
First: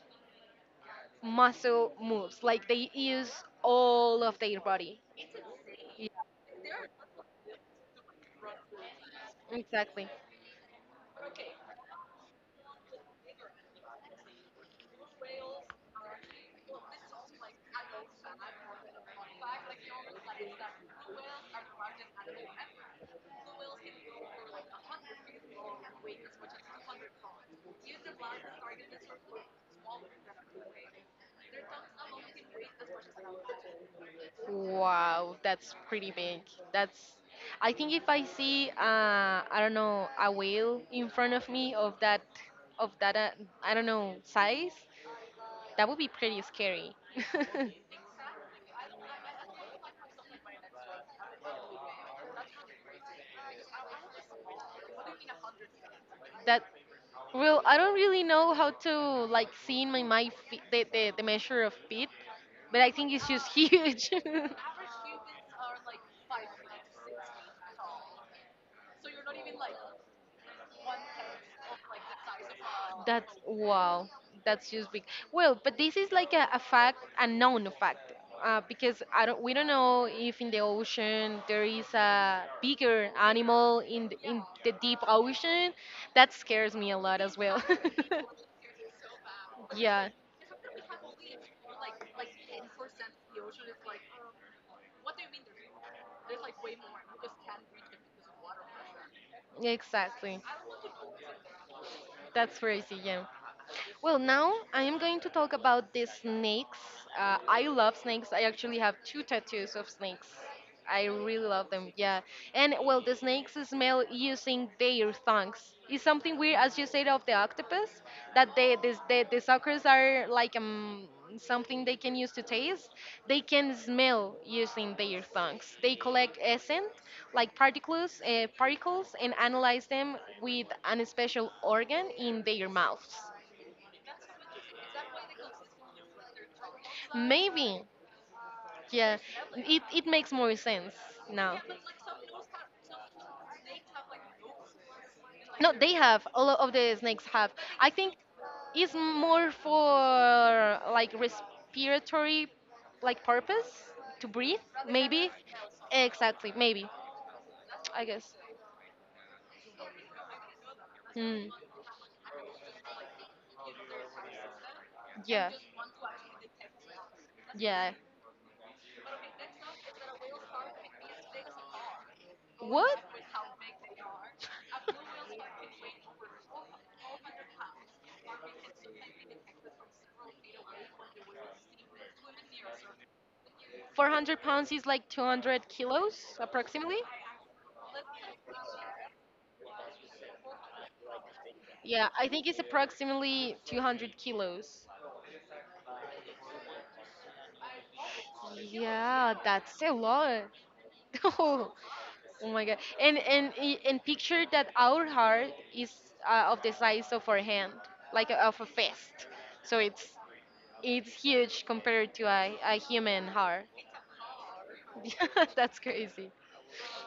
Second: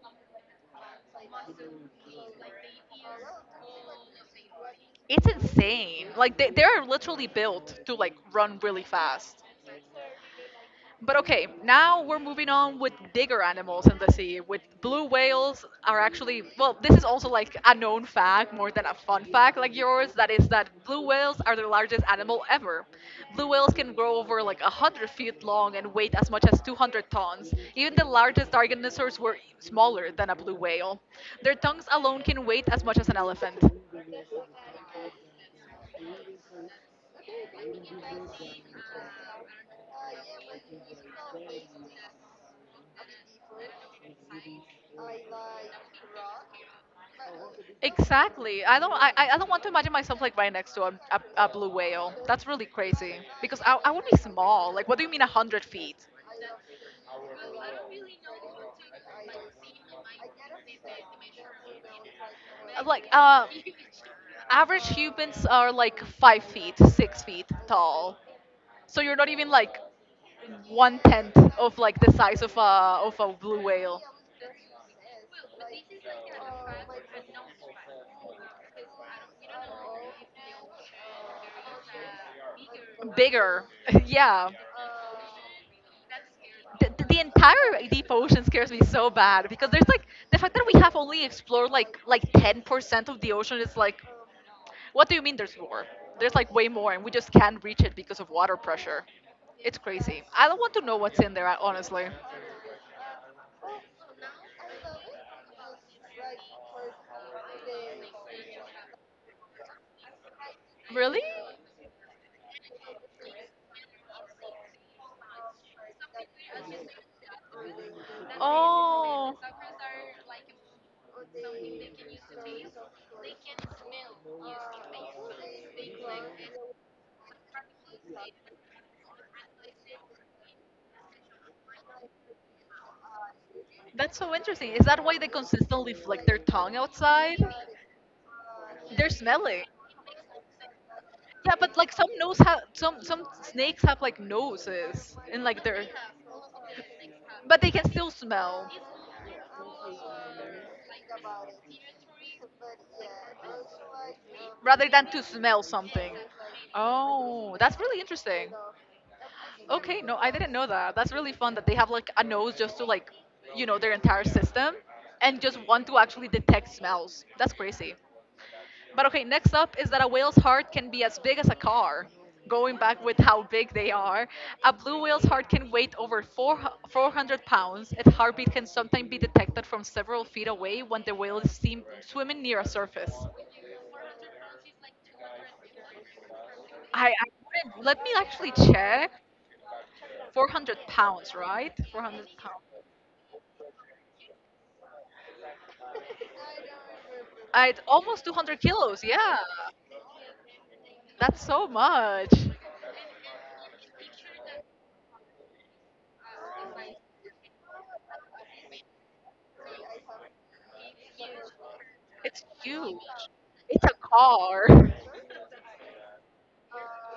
Speaker 2: muscle moves. Like they use all of their body.
Speaker 1: It's insane.
Speaker 2: Yeah,
Speaker 1: Like they are literally built to like run really fast.
Speaker 2: exactly.
Speaker 1: But okay, now we're moving on with bigger animals in the sea. With blue whales are actually well, this is also like a known fact more than a fun fact like yours. That is that blue whales are the largest animal ever. Blue whales can grow over like 100 feet long and weight as much as 200 tons. Even the largest dinosaurs were smaller than a blue whale. Their tongues alone can weigh as much as an elephant.
Speaker 2: Wow, that's pretty big. That's. I think if I see, I don't know, a whale in front of me of that, of that, uh, I don't know, size, that would be pretty scary.
Speaker 1: Exactly. I don't. I don't want to imagine myself like right next to a blue whale. That's really crazy because I would be small. Like, what do you mean 100 feet?
Speaker 2: that well
Speaker 1: Uh,
Speaker 2: I don't really know how to like see in my mind the measure of feet but I
Speaker 1: Like,
Speaker 2: think it's just huge.
Speaker 1: average humans are like 5 feet, 6 feet tall. So you're not even like one tenth of like the size of a
Speaker 2: That's
Speaker 1: blue whale.
Speaker 2: wow. That's just big. Well, but this is like a fact, a known fact, because I don't. We don't know if in the ocean there is a bigger
Speaker 1: Bigger.
Speaker 2: animal in
Speaker 1: Yeah,
Speaker 2: in the deep ocean. That scares
Speaker 1: the,
Speaker 2: me
Speaker 1: the
Speaker 2: a
Speaker 1: the
Speaker 2: lot as well.
Speaker 1: entire deep ocean scares me so bad because there's like
Speaker 2: yeah,
Speaker 1: the fact that we have only explored like 10% of the ocean is like what do you mean there's more there's like way more and we just can't reach it because of water pressure it's crazy I
Speaker 2: exactly.
Speaker 1: don't want to know what's in there honestly.
Speaker 2: That's crazy. Yeah. Well, now I am going to talk about the snakes. I love snakes. I actually have two tattoos of snakes.
Speaker 1: Really.
Speaker 2: I really love them, yeah. And well, the snakes smell using their tongues. It's something weird, as you said, of the octopus, that
Speaker 1: Oh,
Speaker 2: the suckers are like something they can use to taste. They can smell using their tongues. They collect essence, like particles, particles and analyze them with an special organ in their mouths.
Speaker 1: that's so interesting. Is that why they consistently flick their tongue outside?
Speaker 2: Maybe.
Speaker 1: They're
Speaker 2: Yeah.
Speaker 1: smelly.
Speaker 2: It makes more sense
Speaker 1: Yeah,
Speaker 2: now.
Speaker 1: but like some nose have some snakes have like noses and like
Speaker 2: No,
Speaker 1: they're
Speaker 2: they have. A lot of the snakes have.
Speaker 1: but they can
Speaker 2: I
Speaker 1: still
Speaker 2: think
Speaker 1: smell.
Speaker 2: it's more for like respiratory like purpose to breathe,
Speaker 1: Rather than to
Speaker 2: maybe.
Speaker 1: smell something.
Speaker 2: Exactly, maybe.
Speaker 1: Oh, that's really
Speaker 2: I guess.
Speaker 1: interesting. Okay, no, I didn't know that. That's really
Speaker 2: Hmm.
Speaker 1: fun that they have like a nose just to like, their entire system and
Speaker 2: Yeah.
Speaker 1: just want to actually detect smells. That's crazy.
Speaker 2: Yeah.
Speaker 1: But okay, next up is that a whale's heart can be as big as a car. Going back
Speaker 2: What?
Speaker 1: with how big they are, a blue whale's heart can weigh over four, 400 pounds. Its heartbeat can sometimes be detected from several feet away when the whale is seen swimming near a surface.
Speaker 2: 400 pounds is like 200 kilos approximately.
Speaker 1: I wouldn't- let me actually check. 400 pounds, right?
Speaker 2: Yeah,
Speaker 1: 400
Speaker 2: I think
Speaker 1: pounds.
Speaker 2: it's approximately 200 kilos.
Speaker 1: It's almost 200 kilos. Yeah,
Speaker 2: Yeah, that's a lot.
Speaker 1: that's so
Speaker 2: Oh,
Speaker 1: much.
Speaker 2: oh my god. And picture that our heart is of the size of our hand, like of a fist. So it's huge compared to
Speaker 1: It's
Speaker 2: a
Speaker 1: huge.
Speaker 2: human heart.
Speaker 1: It's a car.
Speaker 2: Yeah, that's crazy.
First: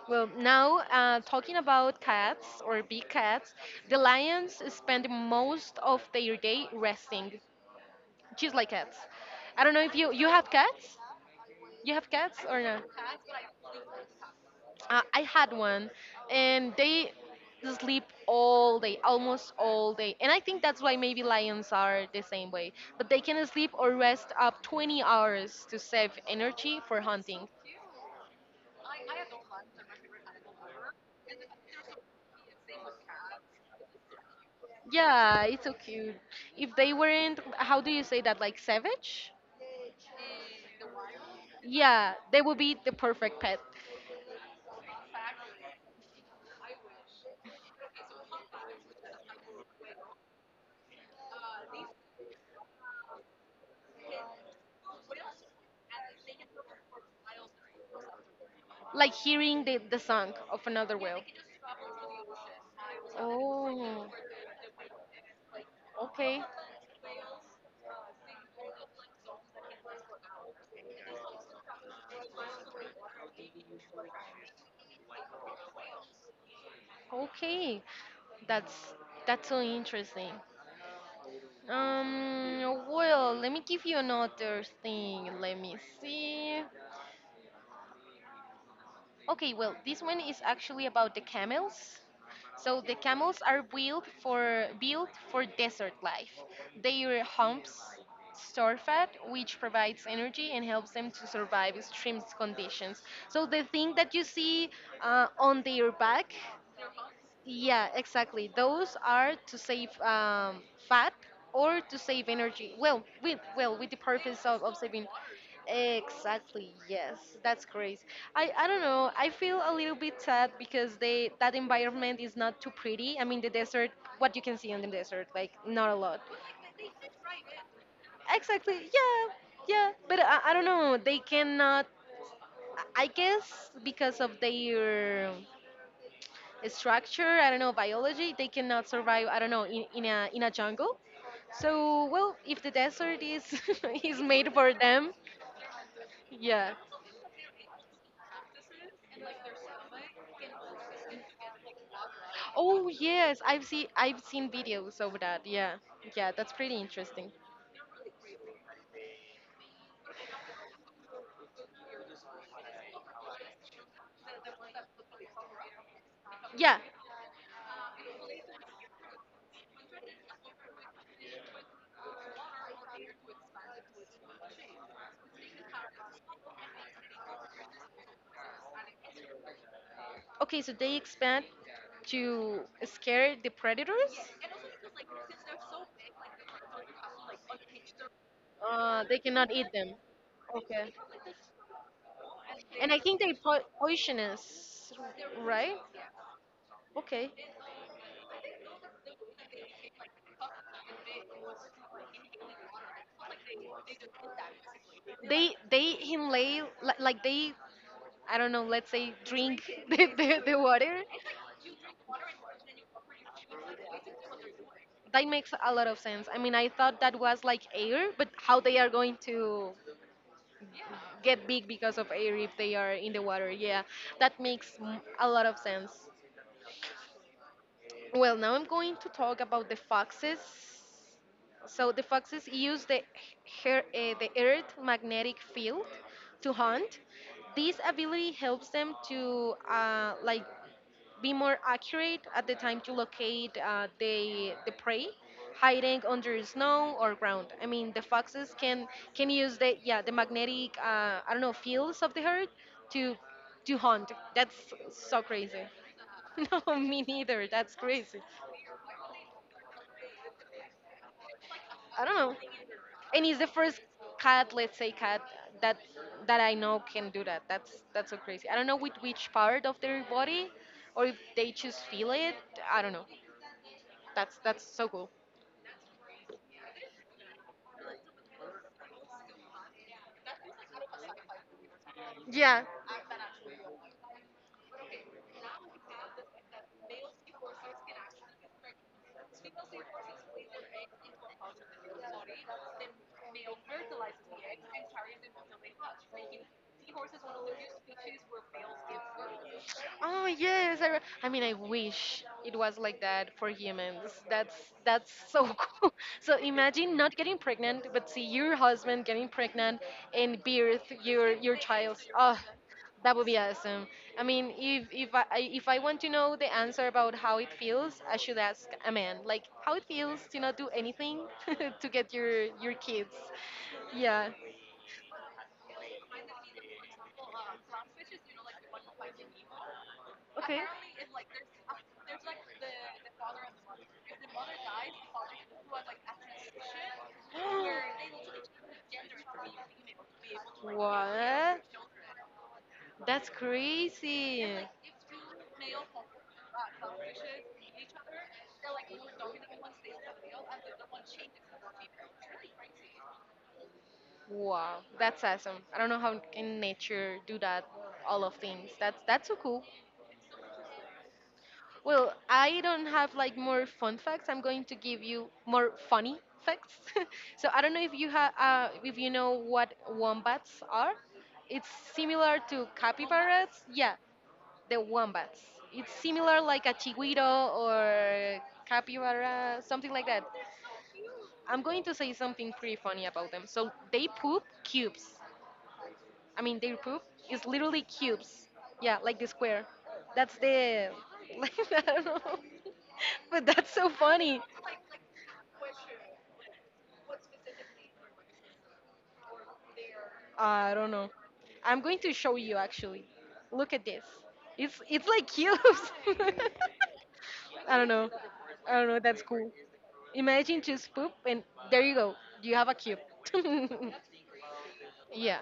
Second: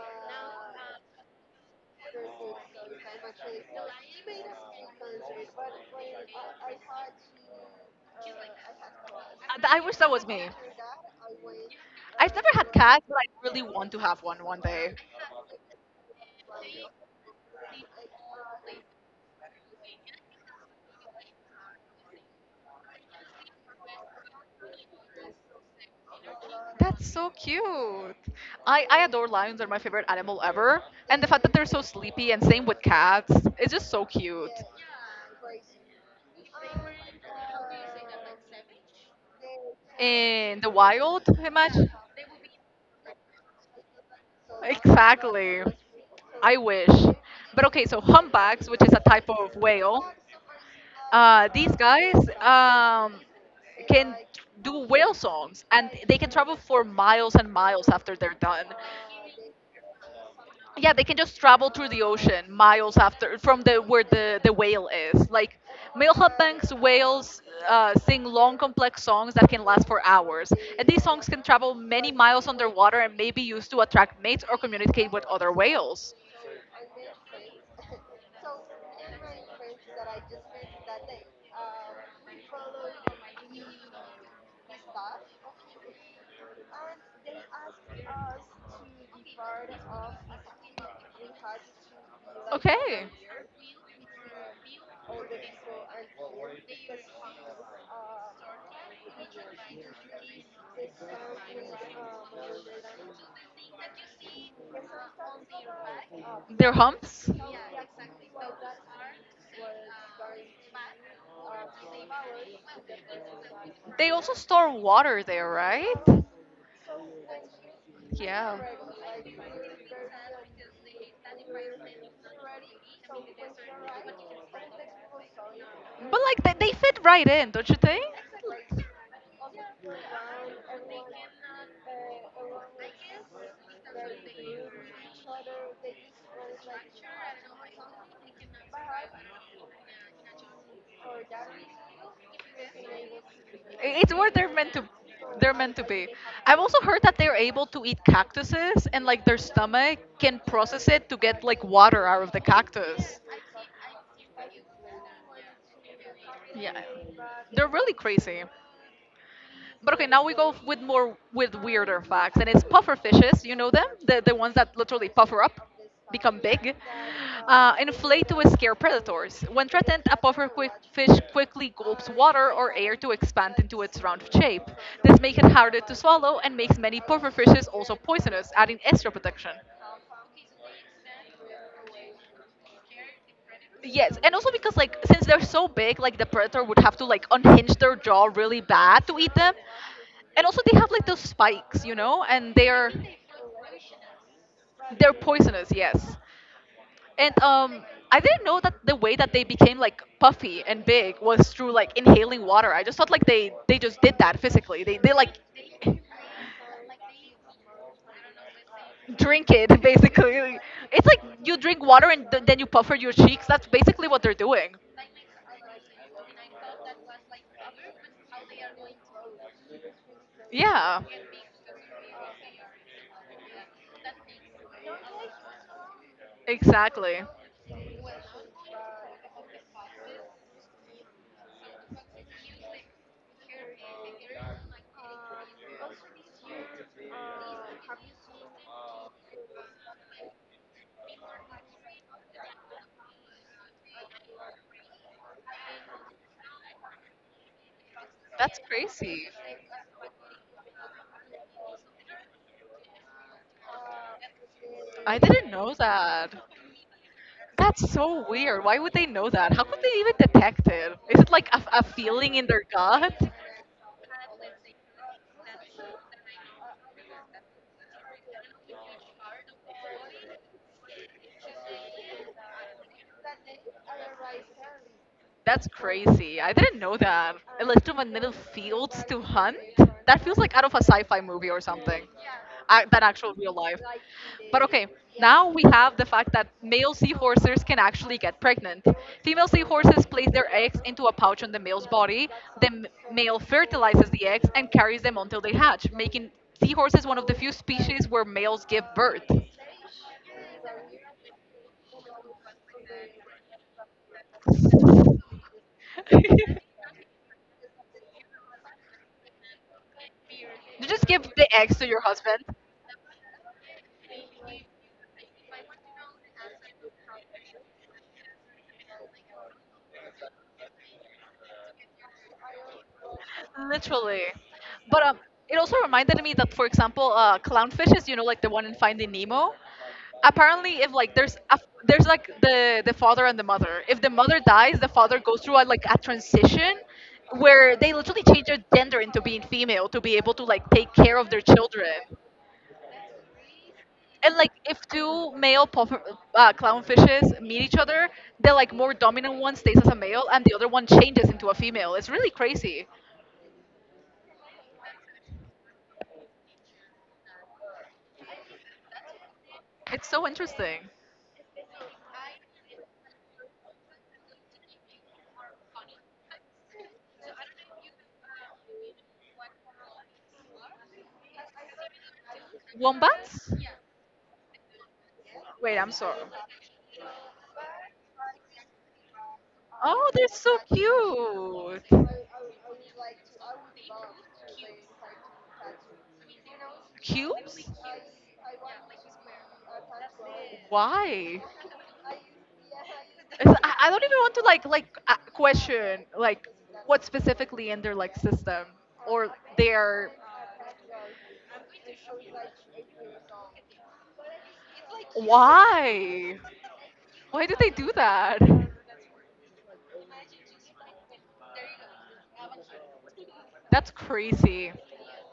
Speaker 2: Well, now talking about cats or big cats, the lions spend most of their day resting, just like cats. I
Speaker 1: I
Speaker 2: don't know
Speaker 1: wish
Speaker 2: if
Speaker 1: that was
Speaker 2: you
Speaker 1: me.
Speaker 2: have cats. You have
Speaker 1: Have
Speaker 2: cats
Speaker 1: never
Speaker 2: or
Speaker 1: had
Speaker 2: no?
Speaker 1: cats, but I really want to have one one day.
Speaker 2: I had one, and they sleep all day, almost all day. And I think that's why maybe lions are the same way. But they can sleep or rest up 20 hours to save energy for
Speaker 1: That's
Speaker 2: hunting.
Speaker 1: so cute. I adore lions. They're my favorite animal ever. And the fact that they're so sleepy and same with cats, it's just so cute.
Speaker 2: Yeah, it's so cute. If they weren't, how do you say that, like savage?
Speaker 1: In the wild, I imagine.
Speaker 2: Yeah, they would be the perfect pet.
Speaker 1: Exactly. I wish. But okay, so humpbacks, which is a type of whale, these guys um, can do whale songs and they can travel for miles and miles after they're done.
Speaker 2: Like hearing the song of another
Speaker 1: Yeah, they
Speaker 2: whale.
Speaker 1: can just travel through the ocean miles after from the
Speaker 2: Oh,
Speaker 1: where the whale is like.
Speaker 2: okay.
Speaker 1: Milha Bank's whales sing long complex songs that can last for hours, and these songs can travel many miles underwater and may be used to attract mates or communicate with other whales.
Speaker 2: Okay, that's that's so interesting. Well, let me give you another thing. Let me see. Okay, well, this one is actually about the camels. So the camels are built for desert life. Their humps store fat, which provides energy and helps them to survive extreme conditions. So the thing that you see on their back.
Speaker 1: Their that humps? How?
Speaker 2: Yeah, exactly. Those are to save fat or to save energy. Well, with the
Speaker 1: That they
Speaker 2: purpose
Speaker 1: also
Speaker 2: of
Speaker 1: store
Speaker 2: saving.
Speaker 1: water there, right?
Speaker 2: Exactly. Yes, that's great. I
Speaker 1: Yeah.
Speaker 2: don't know. I feel a little bit sad because they that environment is not too pretty. I mean, the desert. What you can see on the desert, like not a lot.
Speaker 1: But like they fit right in, don't you think?
Speaker 2: Exactly. Yeah. Yeah. But I don't know. They cannot. I guess because of their structure I don't know biology they cannot survive I don't know in a jungle so well if the desert is
Speaker 1: It's
Speaker 2: is
Speaker 1: where
Speaker 2: made
Speaker 1: they're
Speaker 2: for
Speaker 1: meant to
Speaker 2: them
Speaker 1: they're meant to be. I've
Speaker 2: yeah.
Speaker 1: also heard that they're able to eat cactuses and like their stomach can process it to get like water out of the
Speaker 2: Oh
Speaker 1: cactus.
Speaker 2: yes I've seen videos of that yeah yeah that's pretty
Speaker 1: Yeah.
Speaker 2: interesting
Speaker 1: They're really crazy. But okay, now we go with more with weirder facts, and it's puffer fishes. You know them, the ones that literally puffer up, become
Speaker 2: yeah.
Speaker 1: big, inflate to scare predators. When threatened, a puffer quick fish quickly gulps water or air to expand into its round shape. This makes it harder to swallow and makes many puffer fishes also poisonous, adding extra protection.
Speaker 2: Okay so they expand to scare the predators.
Speaker 1: Yes, and also because like since they're so big, like the predator would have to like unhinge their jaw really
Speaker 2: Uh,
Speaker 1: bad
Speaker 2: they
Speaker 1: to eat
Speaker 2: cannot
Speaker 1: them,
Speaker 2: eat them
Speaker 1: and also they
Speaker 2: okay
Speaker 1: have like those spikes, and
Speaker 2: and I
Speaker 1: they're.
Speaker 2: think they poisonous
Speaker 1: They're
Speaker 2: right.
Speaker 1: poisonous, yes.
Speaker 2: Okay.
Speaker 1: And I didn't know that the way that they became like puffy and big was through like inhaling water. I just thought like they just did that physically. They like
Speaker 2: They inlay li- like they I don't know, let's say
Speaker 1: drink
Speaker 2: drink
Speaker 1: it
Speaker 2: the
Speaker 1: basically.
Speaker 2: water.
Speaker 1: It's like you drink water and then you puffer your cheeks. That's basically what they're doing.
Speaker 2: That makes a lot of sense. I mean, I thought that was like air, but how they are going to
Speaker 1: Yeah,
Speaker 2: get big because of air if they are in the water. Yeah, that makes a lot of sense.
Speaker 1: exactly.
Speaker 2: Well, now I'm going to talk about the foxes. So the foxes use the the Earth magnetic field to hunt. This ability helps them to like be more accurate at the time to locate the the prey hiding under snow or ground. I mean, the foxes
Speaker 1: That's
Speaker 2: can
Speaker 1: crazy.
Speaker 2: use the magnetic I don't know fields of the herd to to hunt. That's so
Speaker 1: I didn't
Speaker 2: crazy.
Speaker 1: know that.
Speaker 2: No, me neither. That's
Speaker 1: That's
Speaker 2: crazy.
Speaker 1: so weird. Why would they know that? How could they even detect it? Is it like a
Speaker 2: I don't know.
Speaker 1: feeling in their
Speaker 2: And
Speaker 1: gut?
Speaker 2: he's the first cat, let's say cat that that I know can do that. That's so crazy. I don't know with which part of their body or if they just feel it. I don't know. That's so cool.
Speaker 1: That's crazy. I didn't know that. Electromagnetic fields to hunt? That feels like out of a sci fi movie or something,
Speaker 2: Yeah.
Speaker 1: than actual real life. But okay, now we have the fact that male seahorses can actually get pregnant. Female seahorses place their eggs into a pouch on the male's body. The male fertilizes the eggs and carries them until they hatch, making seahorses one of the few species where males give birth.
Speaker 2: Oh yes. I mean, I wish it was like that for humans. That's so cool. So imagine not getting pregnant, but see your husband getting pregnant and birth
Speaker 1: You just give
Speaker 2: your
Speaker 1: the eggs
Speaker 2: child.
Speaker 1: to your
Speaker 2: Oh,
Speaker 1: husband.
Speaker 2: that would be awesome. I mean, if I want to know the answer about how it feels, I should ask a man. Like how it feels to not do anything to get your kids. Yeah.
Speaker 1: Literally. But it also reminded me that, for example, clownfishes, like the one in Finding Nemo.
Speaker 2: Okay.
Speaker 1: Apparently, if like there's like the father and the mother. If the mother dies, the father goes through a transition where they literally change their gender into being female to be able to like take care of their
Speaker 2: What?
Speaker 1: children.
Speaker 2: That's
Speaker 1: And
Speaker 2: crazy.
Speaker 1: like if two male clownfishes meet each other, the like more dominant one stays as a male, and the other one changes into a female. It's really crazy.
Speaker 2: Wow, that's awesome. I don't know how can nature do that all of things. That's so cool.
Speaker 1: It's so interesting.
Speaker 2: Well, I don't have like more fun facts. I'm going to give you more funny facts. so I don't know if you have, if you know what wombats are. It's similar to capybaras.
Speaker 1: Wombats?
Speaker 2: Yeah, the wombats. It's
Speaker 1: Wait, I'm sorry.
Speaker 2: similar like a chiguiro or capybara, something like that.
Speaker 1: Oh, they're so
Speaker 2: I'm going to say
Speaker 1: cute.
Speaker 2: something pretty funny about them. So they poop cubes. I mean, their poop is
Speaker 1: Cubes?
Speaker 2: literally cubes. Yeah, like the square. That's the.
Speaker 1: Why?
Speaker 2: Like, I don't know. But that's so
Speaker 1: I don't even
Speaker 2: funny.
Speaker 1: want to like question like what specifically in their like system or their
Speaker 2: I don't know. I'm going to show you actually. Look at this. It's like cubes.
Speaker 1: why? Why did
Speaker 2: I
Speaker 1: they
Speaker 2: don't
Speaker 1: do
Speaker 2: know.
Speaker 1: that?
Speaker 2: I don't know. That's cool. Imagine just poop and there you go. You have a cube.
Speaker 1: That's crazy.
Speaker 2: yeah.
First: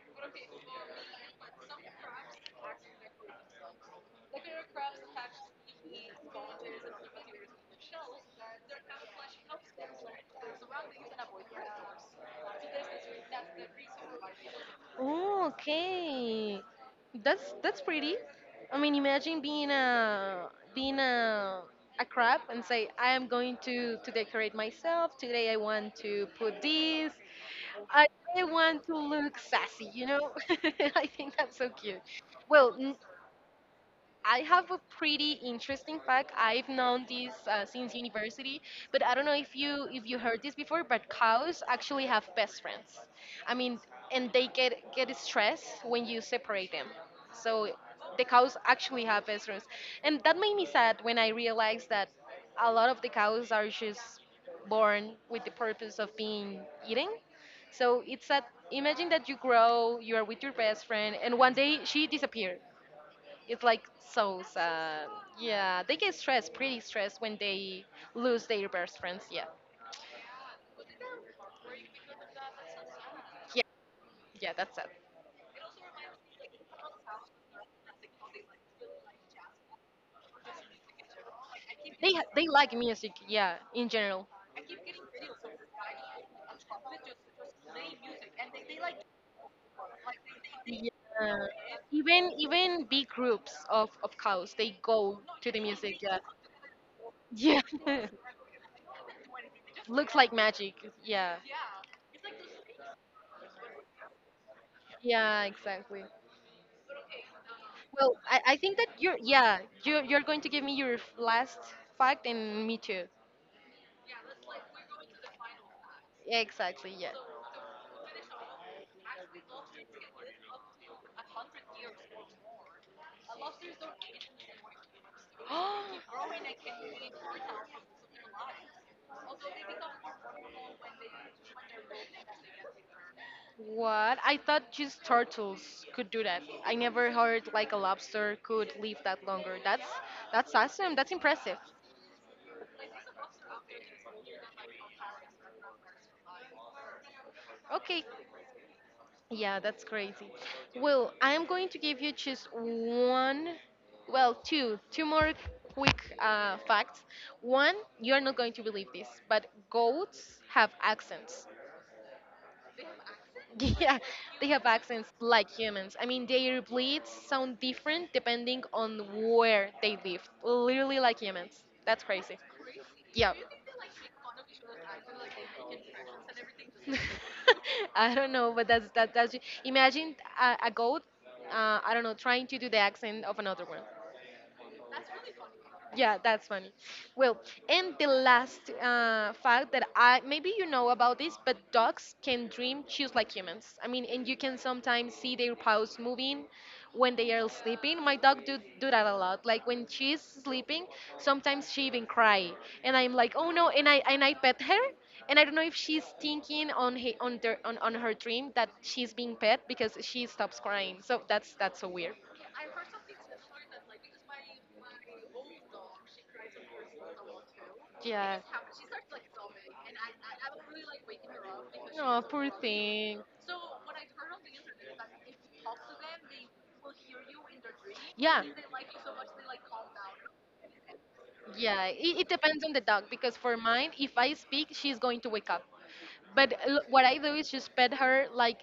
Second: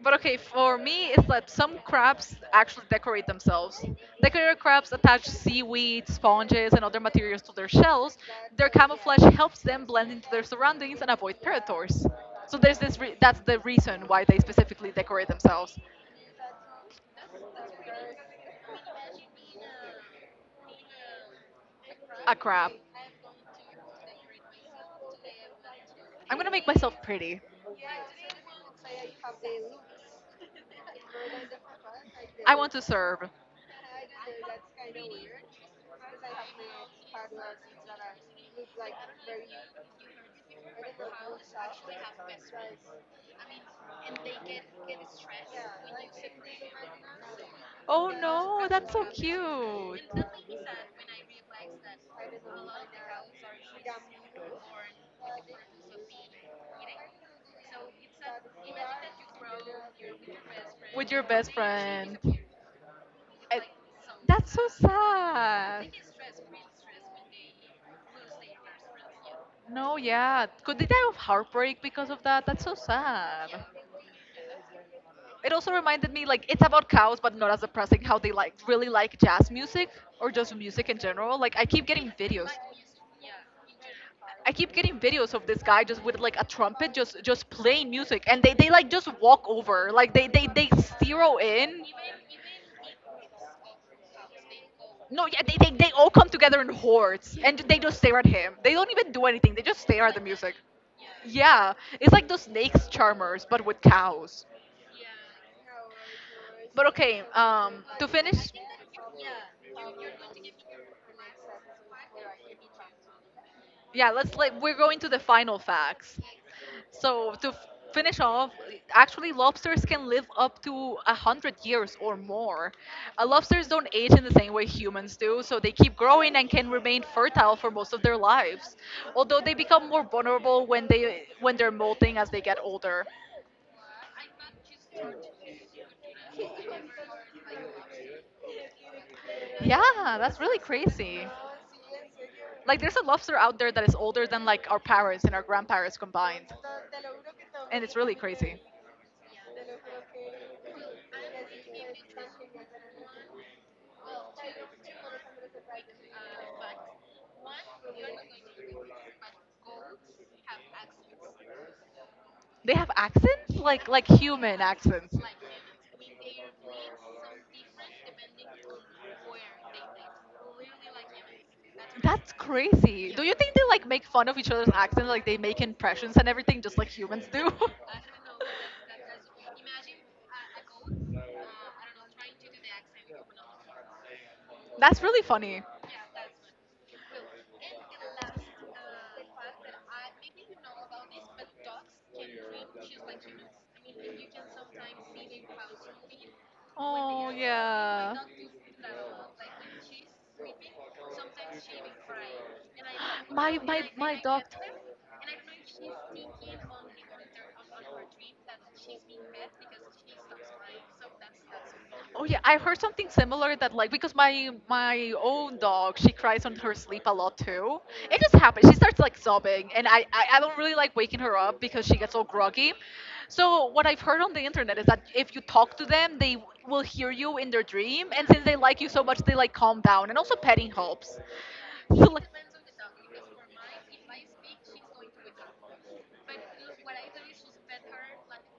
Speaker 1: But okay, for me, it's that some crabs actually decorate themselves. Decorated crabs attach seaweed, sponges, and other materials to their shells. Their camouflage helps them blend into their surroundings and avoid predators. So there's this. That's the reason why they specifically decorate
Speaker 2: Oh,
Speaker 1: themselves.
Speaker 2: okay. That's pretty. I mean, imagine being a being a
Speaker 1: A
Speaker 2: crab
Speaker 1: crab.
Speaker 2: and say, I am going to decorate myself today. I want
Speaker 1: I'm
Speaker 2: to
Speaker 1: gonna make
Speaker 2: put
Speaker 1: myself
Speaker 2: this.
Speaker 1: pretty.
Speaker 2: I I want to look sassy. You know, I think that's so cute.
Speaker 1: I want to
Speaker 2: Well,
Speaker 1: serve.
Speaker 2: I have a pretty interesting fact. I've known this since university, but I don't know if you heard this before. But cows actually have best friends. I mean, and they get stressed when you separate them. So
Speaker 1: Oh
Speaker 2: the cows
Speaker 1: no, that's so
Speaker 2: actually have best friends,
Speaker 1: cute.
Speaker 2: and that made me sad when I realized that a lot of the cows are just born with the purpose of being eaten. So it's that imagine that you grow, you are with your best
Speaker 1: With
Speaker 2: friend,
Speaker 1: your
Speaker 2: and one
Speaker 1: best
Speaker 2: day she
Speaker 1: friend.
Speaker 2: disappeared it's
Speaker 1: I-
Speaker 2: like so
Speaker 1: that's so
Speaker 2: sad. Yeah,
Speaker 1: sad.
Speaker 2: they get stressed, pretty stressed when they lose their best friends. Yeah,
Speaker 1: No, yeah. Could they die of heartbreak because of that? That's so sad.
Speaker 2: yeah, yeah. That's sad.
Speaker 1: It also reminded me like it's about cows, but not as depressing. How they like really like jazz music or just music in general. Like I keep
Speaker 2: They
Speaker 1: getting
Speaker 2: ha- they
Speaker 1: videos.
Speaker 2: like music. Yeah, in general.
Speaker 1: I keep getting videos of this guy just with like a trumpet, just playing music, and they like just walk over, like they they
Speaker 2: Yeah.
Speaker 1: they zero in.
Speaker 2: Even big groups of cows, they go to
Speaker 1: No,
Speaker 2: the
Speaker 1: yeah, they, they
Speaker 2: music.
Speaker 1: they
Speaker 2: Yeah,
Speaker 1: all come together in hordes,
Speaker 2: yeah.
Speaker 1: and they just stare at him. They don't even do anything. They just
Speaker 2: Looks
Speaker 1: stare at
Speaker 2: like
Speaker 1: the music.
Speaker 2: magic. Yeah.
Speaker 1: Yeah, it's like those snakes charmers, but with cows.
Speaker 2: Yeah, exactly.
Speaker 1: But okay,
Speaker 2: Well,
Speaker 1: to
Speaker 2: I
Speaker 1: finish.
Speaker 2: think that you're yeah you're going to give me your last fact and me too.
Speaker 1: Yeah, let's like we're going to the final facts.
Speaker 2: Exactly. Yeah.
Speaker 1: So to finish off, actually lobsters can live up to 100 years or more. Lobsters don't age in the same way humans do, so they keep growing and can remain fertile for most of their lives. Although they become more vulnerable when they're molting as they get older.
Speaker 2: What? I thought just turtles could do that. I never heard like a lobster could live that longer.
Speaker 1: Yeah, that's
Speaker 2: That's
Speaker 1: really
Speaker 2: awesome. That's
Speaker 1: crazy.
Speaker 2: impressive.
Speaker 1: Like, there's a lobster out there that is older than like our parents and our grandparents combined, and it's
Speaker 2: Okay.
Speaker 1: really crazy.
Speaker 2: Yeah, that's crazy. Well, I'm going to give you just one, well, two, two more quick facts. One, you're not going to believe this, but goats have accents.
Speaker 1: They have accents,
Speaker 2: yeah,
Speaker 1: like
Speaker 2: they have
Speaker 1: human
Speaker 2: accents
Speaker 1: accents.
Speaker 2: like humans. I mean, their bleeds sound different depending on where they live. Literally like humans. That's crazy.
Speaker 1: That's crazy. Do
Speaker 2: Yeah.
Speaker 1: you think they like make fun of each other's accents, like they make impressions and everything, just like humans do?
Speaker 2: I don't know, but that's that. that's imagine a goat. I don't know, trying to do the accent of another one.
Speaker 1: That's really funny.
Speaker 2: Yeah, that's funny. Well, and the last fact that I maybe you know about this, but dogs can dream just like humans. I mean, and you can sometimes see their paws moving when they
Speaker 1: Oh,
Speaker 2: are sleeping. My
Speaker 1: yeah.
Speaker 2: dog do that a lot. Like when she's sleeping, sometimes she even cry, and I'm like, oh no,
Speaker 1: My
Speaker 2: and
Speaker 1: my my
Speaker 2: I
Speaker 1: dog.
Speaker 2: pet her. And I don't know if she's thinking on he, on, their, on her dream that she's being pet because she stops crying. So that's so weird.
Speaker 1: Oh yeah, I've heard something similar that like because my own dog she cries on her sleep a lot too. It just happens. She starts like sobbing, and I don't really like waking her up because she gets
Speaker 2: Oh,
Speaker 1: so
Speaker 2: poor
Speaker 1: groggy.
Speaker 2: thing.
Speaker 1: So what I've heard on the internet is that if you talk to them, they will hear you in their dream, and since they like you so much, they like calm down. And also petting helps.
Speaker 2: Yeah,
Speaker 1: So
Speaker 2: it
Speaker 1: like,
Speaker 2: depends on the dog because for mine, if I speak, she's going to wake up. But what I do is just pet her like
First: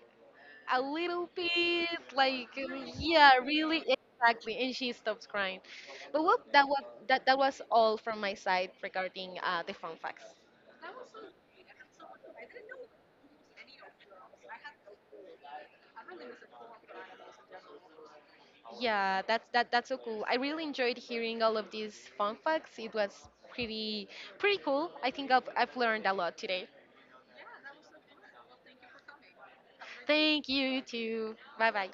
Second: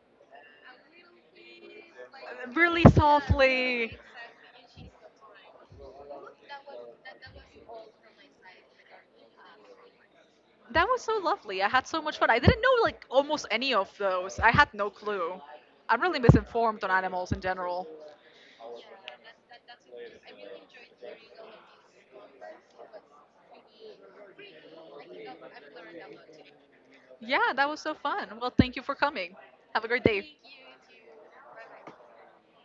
Speaker 2: a little bit like
Speaker 1: really
Speaker 2: yeah really
Speaker 1: softly.
Speaker 2: exactly and she stops crying but well that was that was all from my side regarding the fun facts.
Speaker 1: That was so lovely. I had so much fun. I didn't know like almost any of those. I had no clue. I'm really misinformed on animals in general.
Speaker 2: Yeah that that's so cool I really enjoyed hearing all of these fun facts it was pretty pretty cool I think I've learned a lot today.
Speaker 1: Yeah, that was so fun. Well, thank you for coming. Have a great day.
Speaker 2: Thank you too bye bye.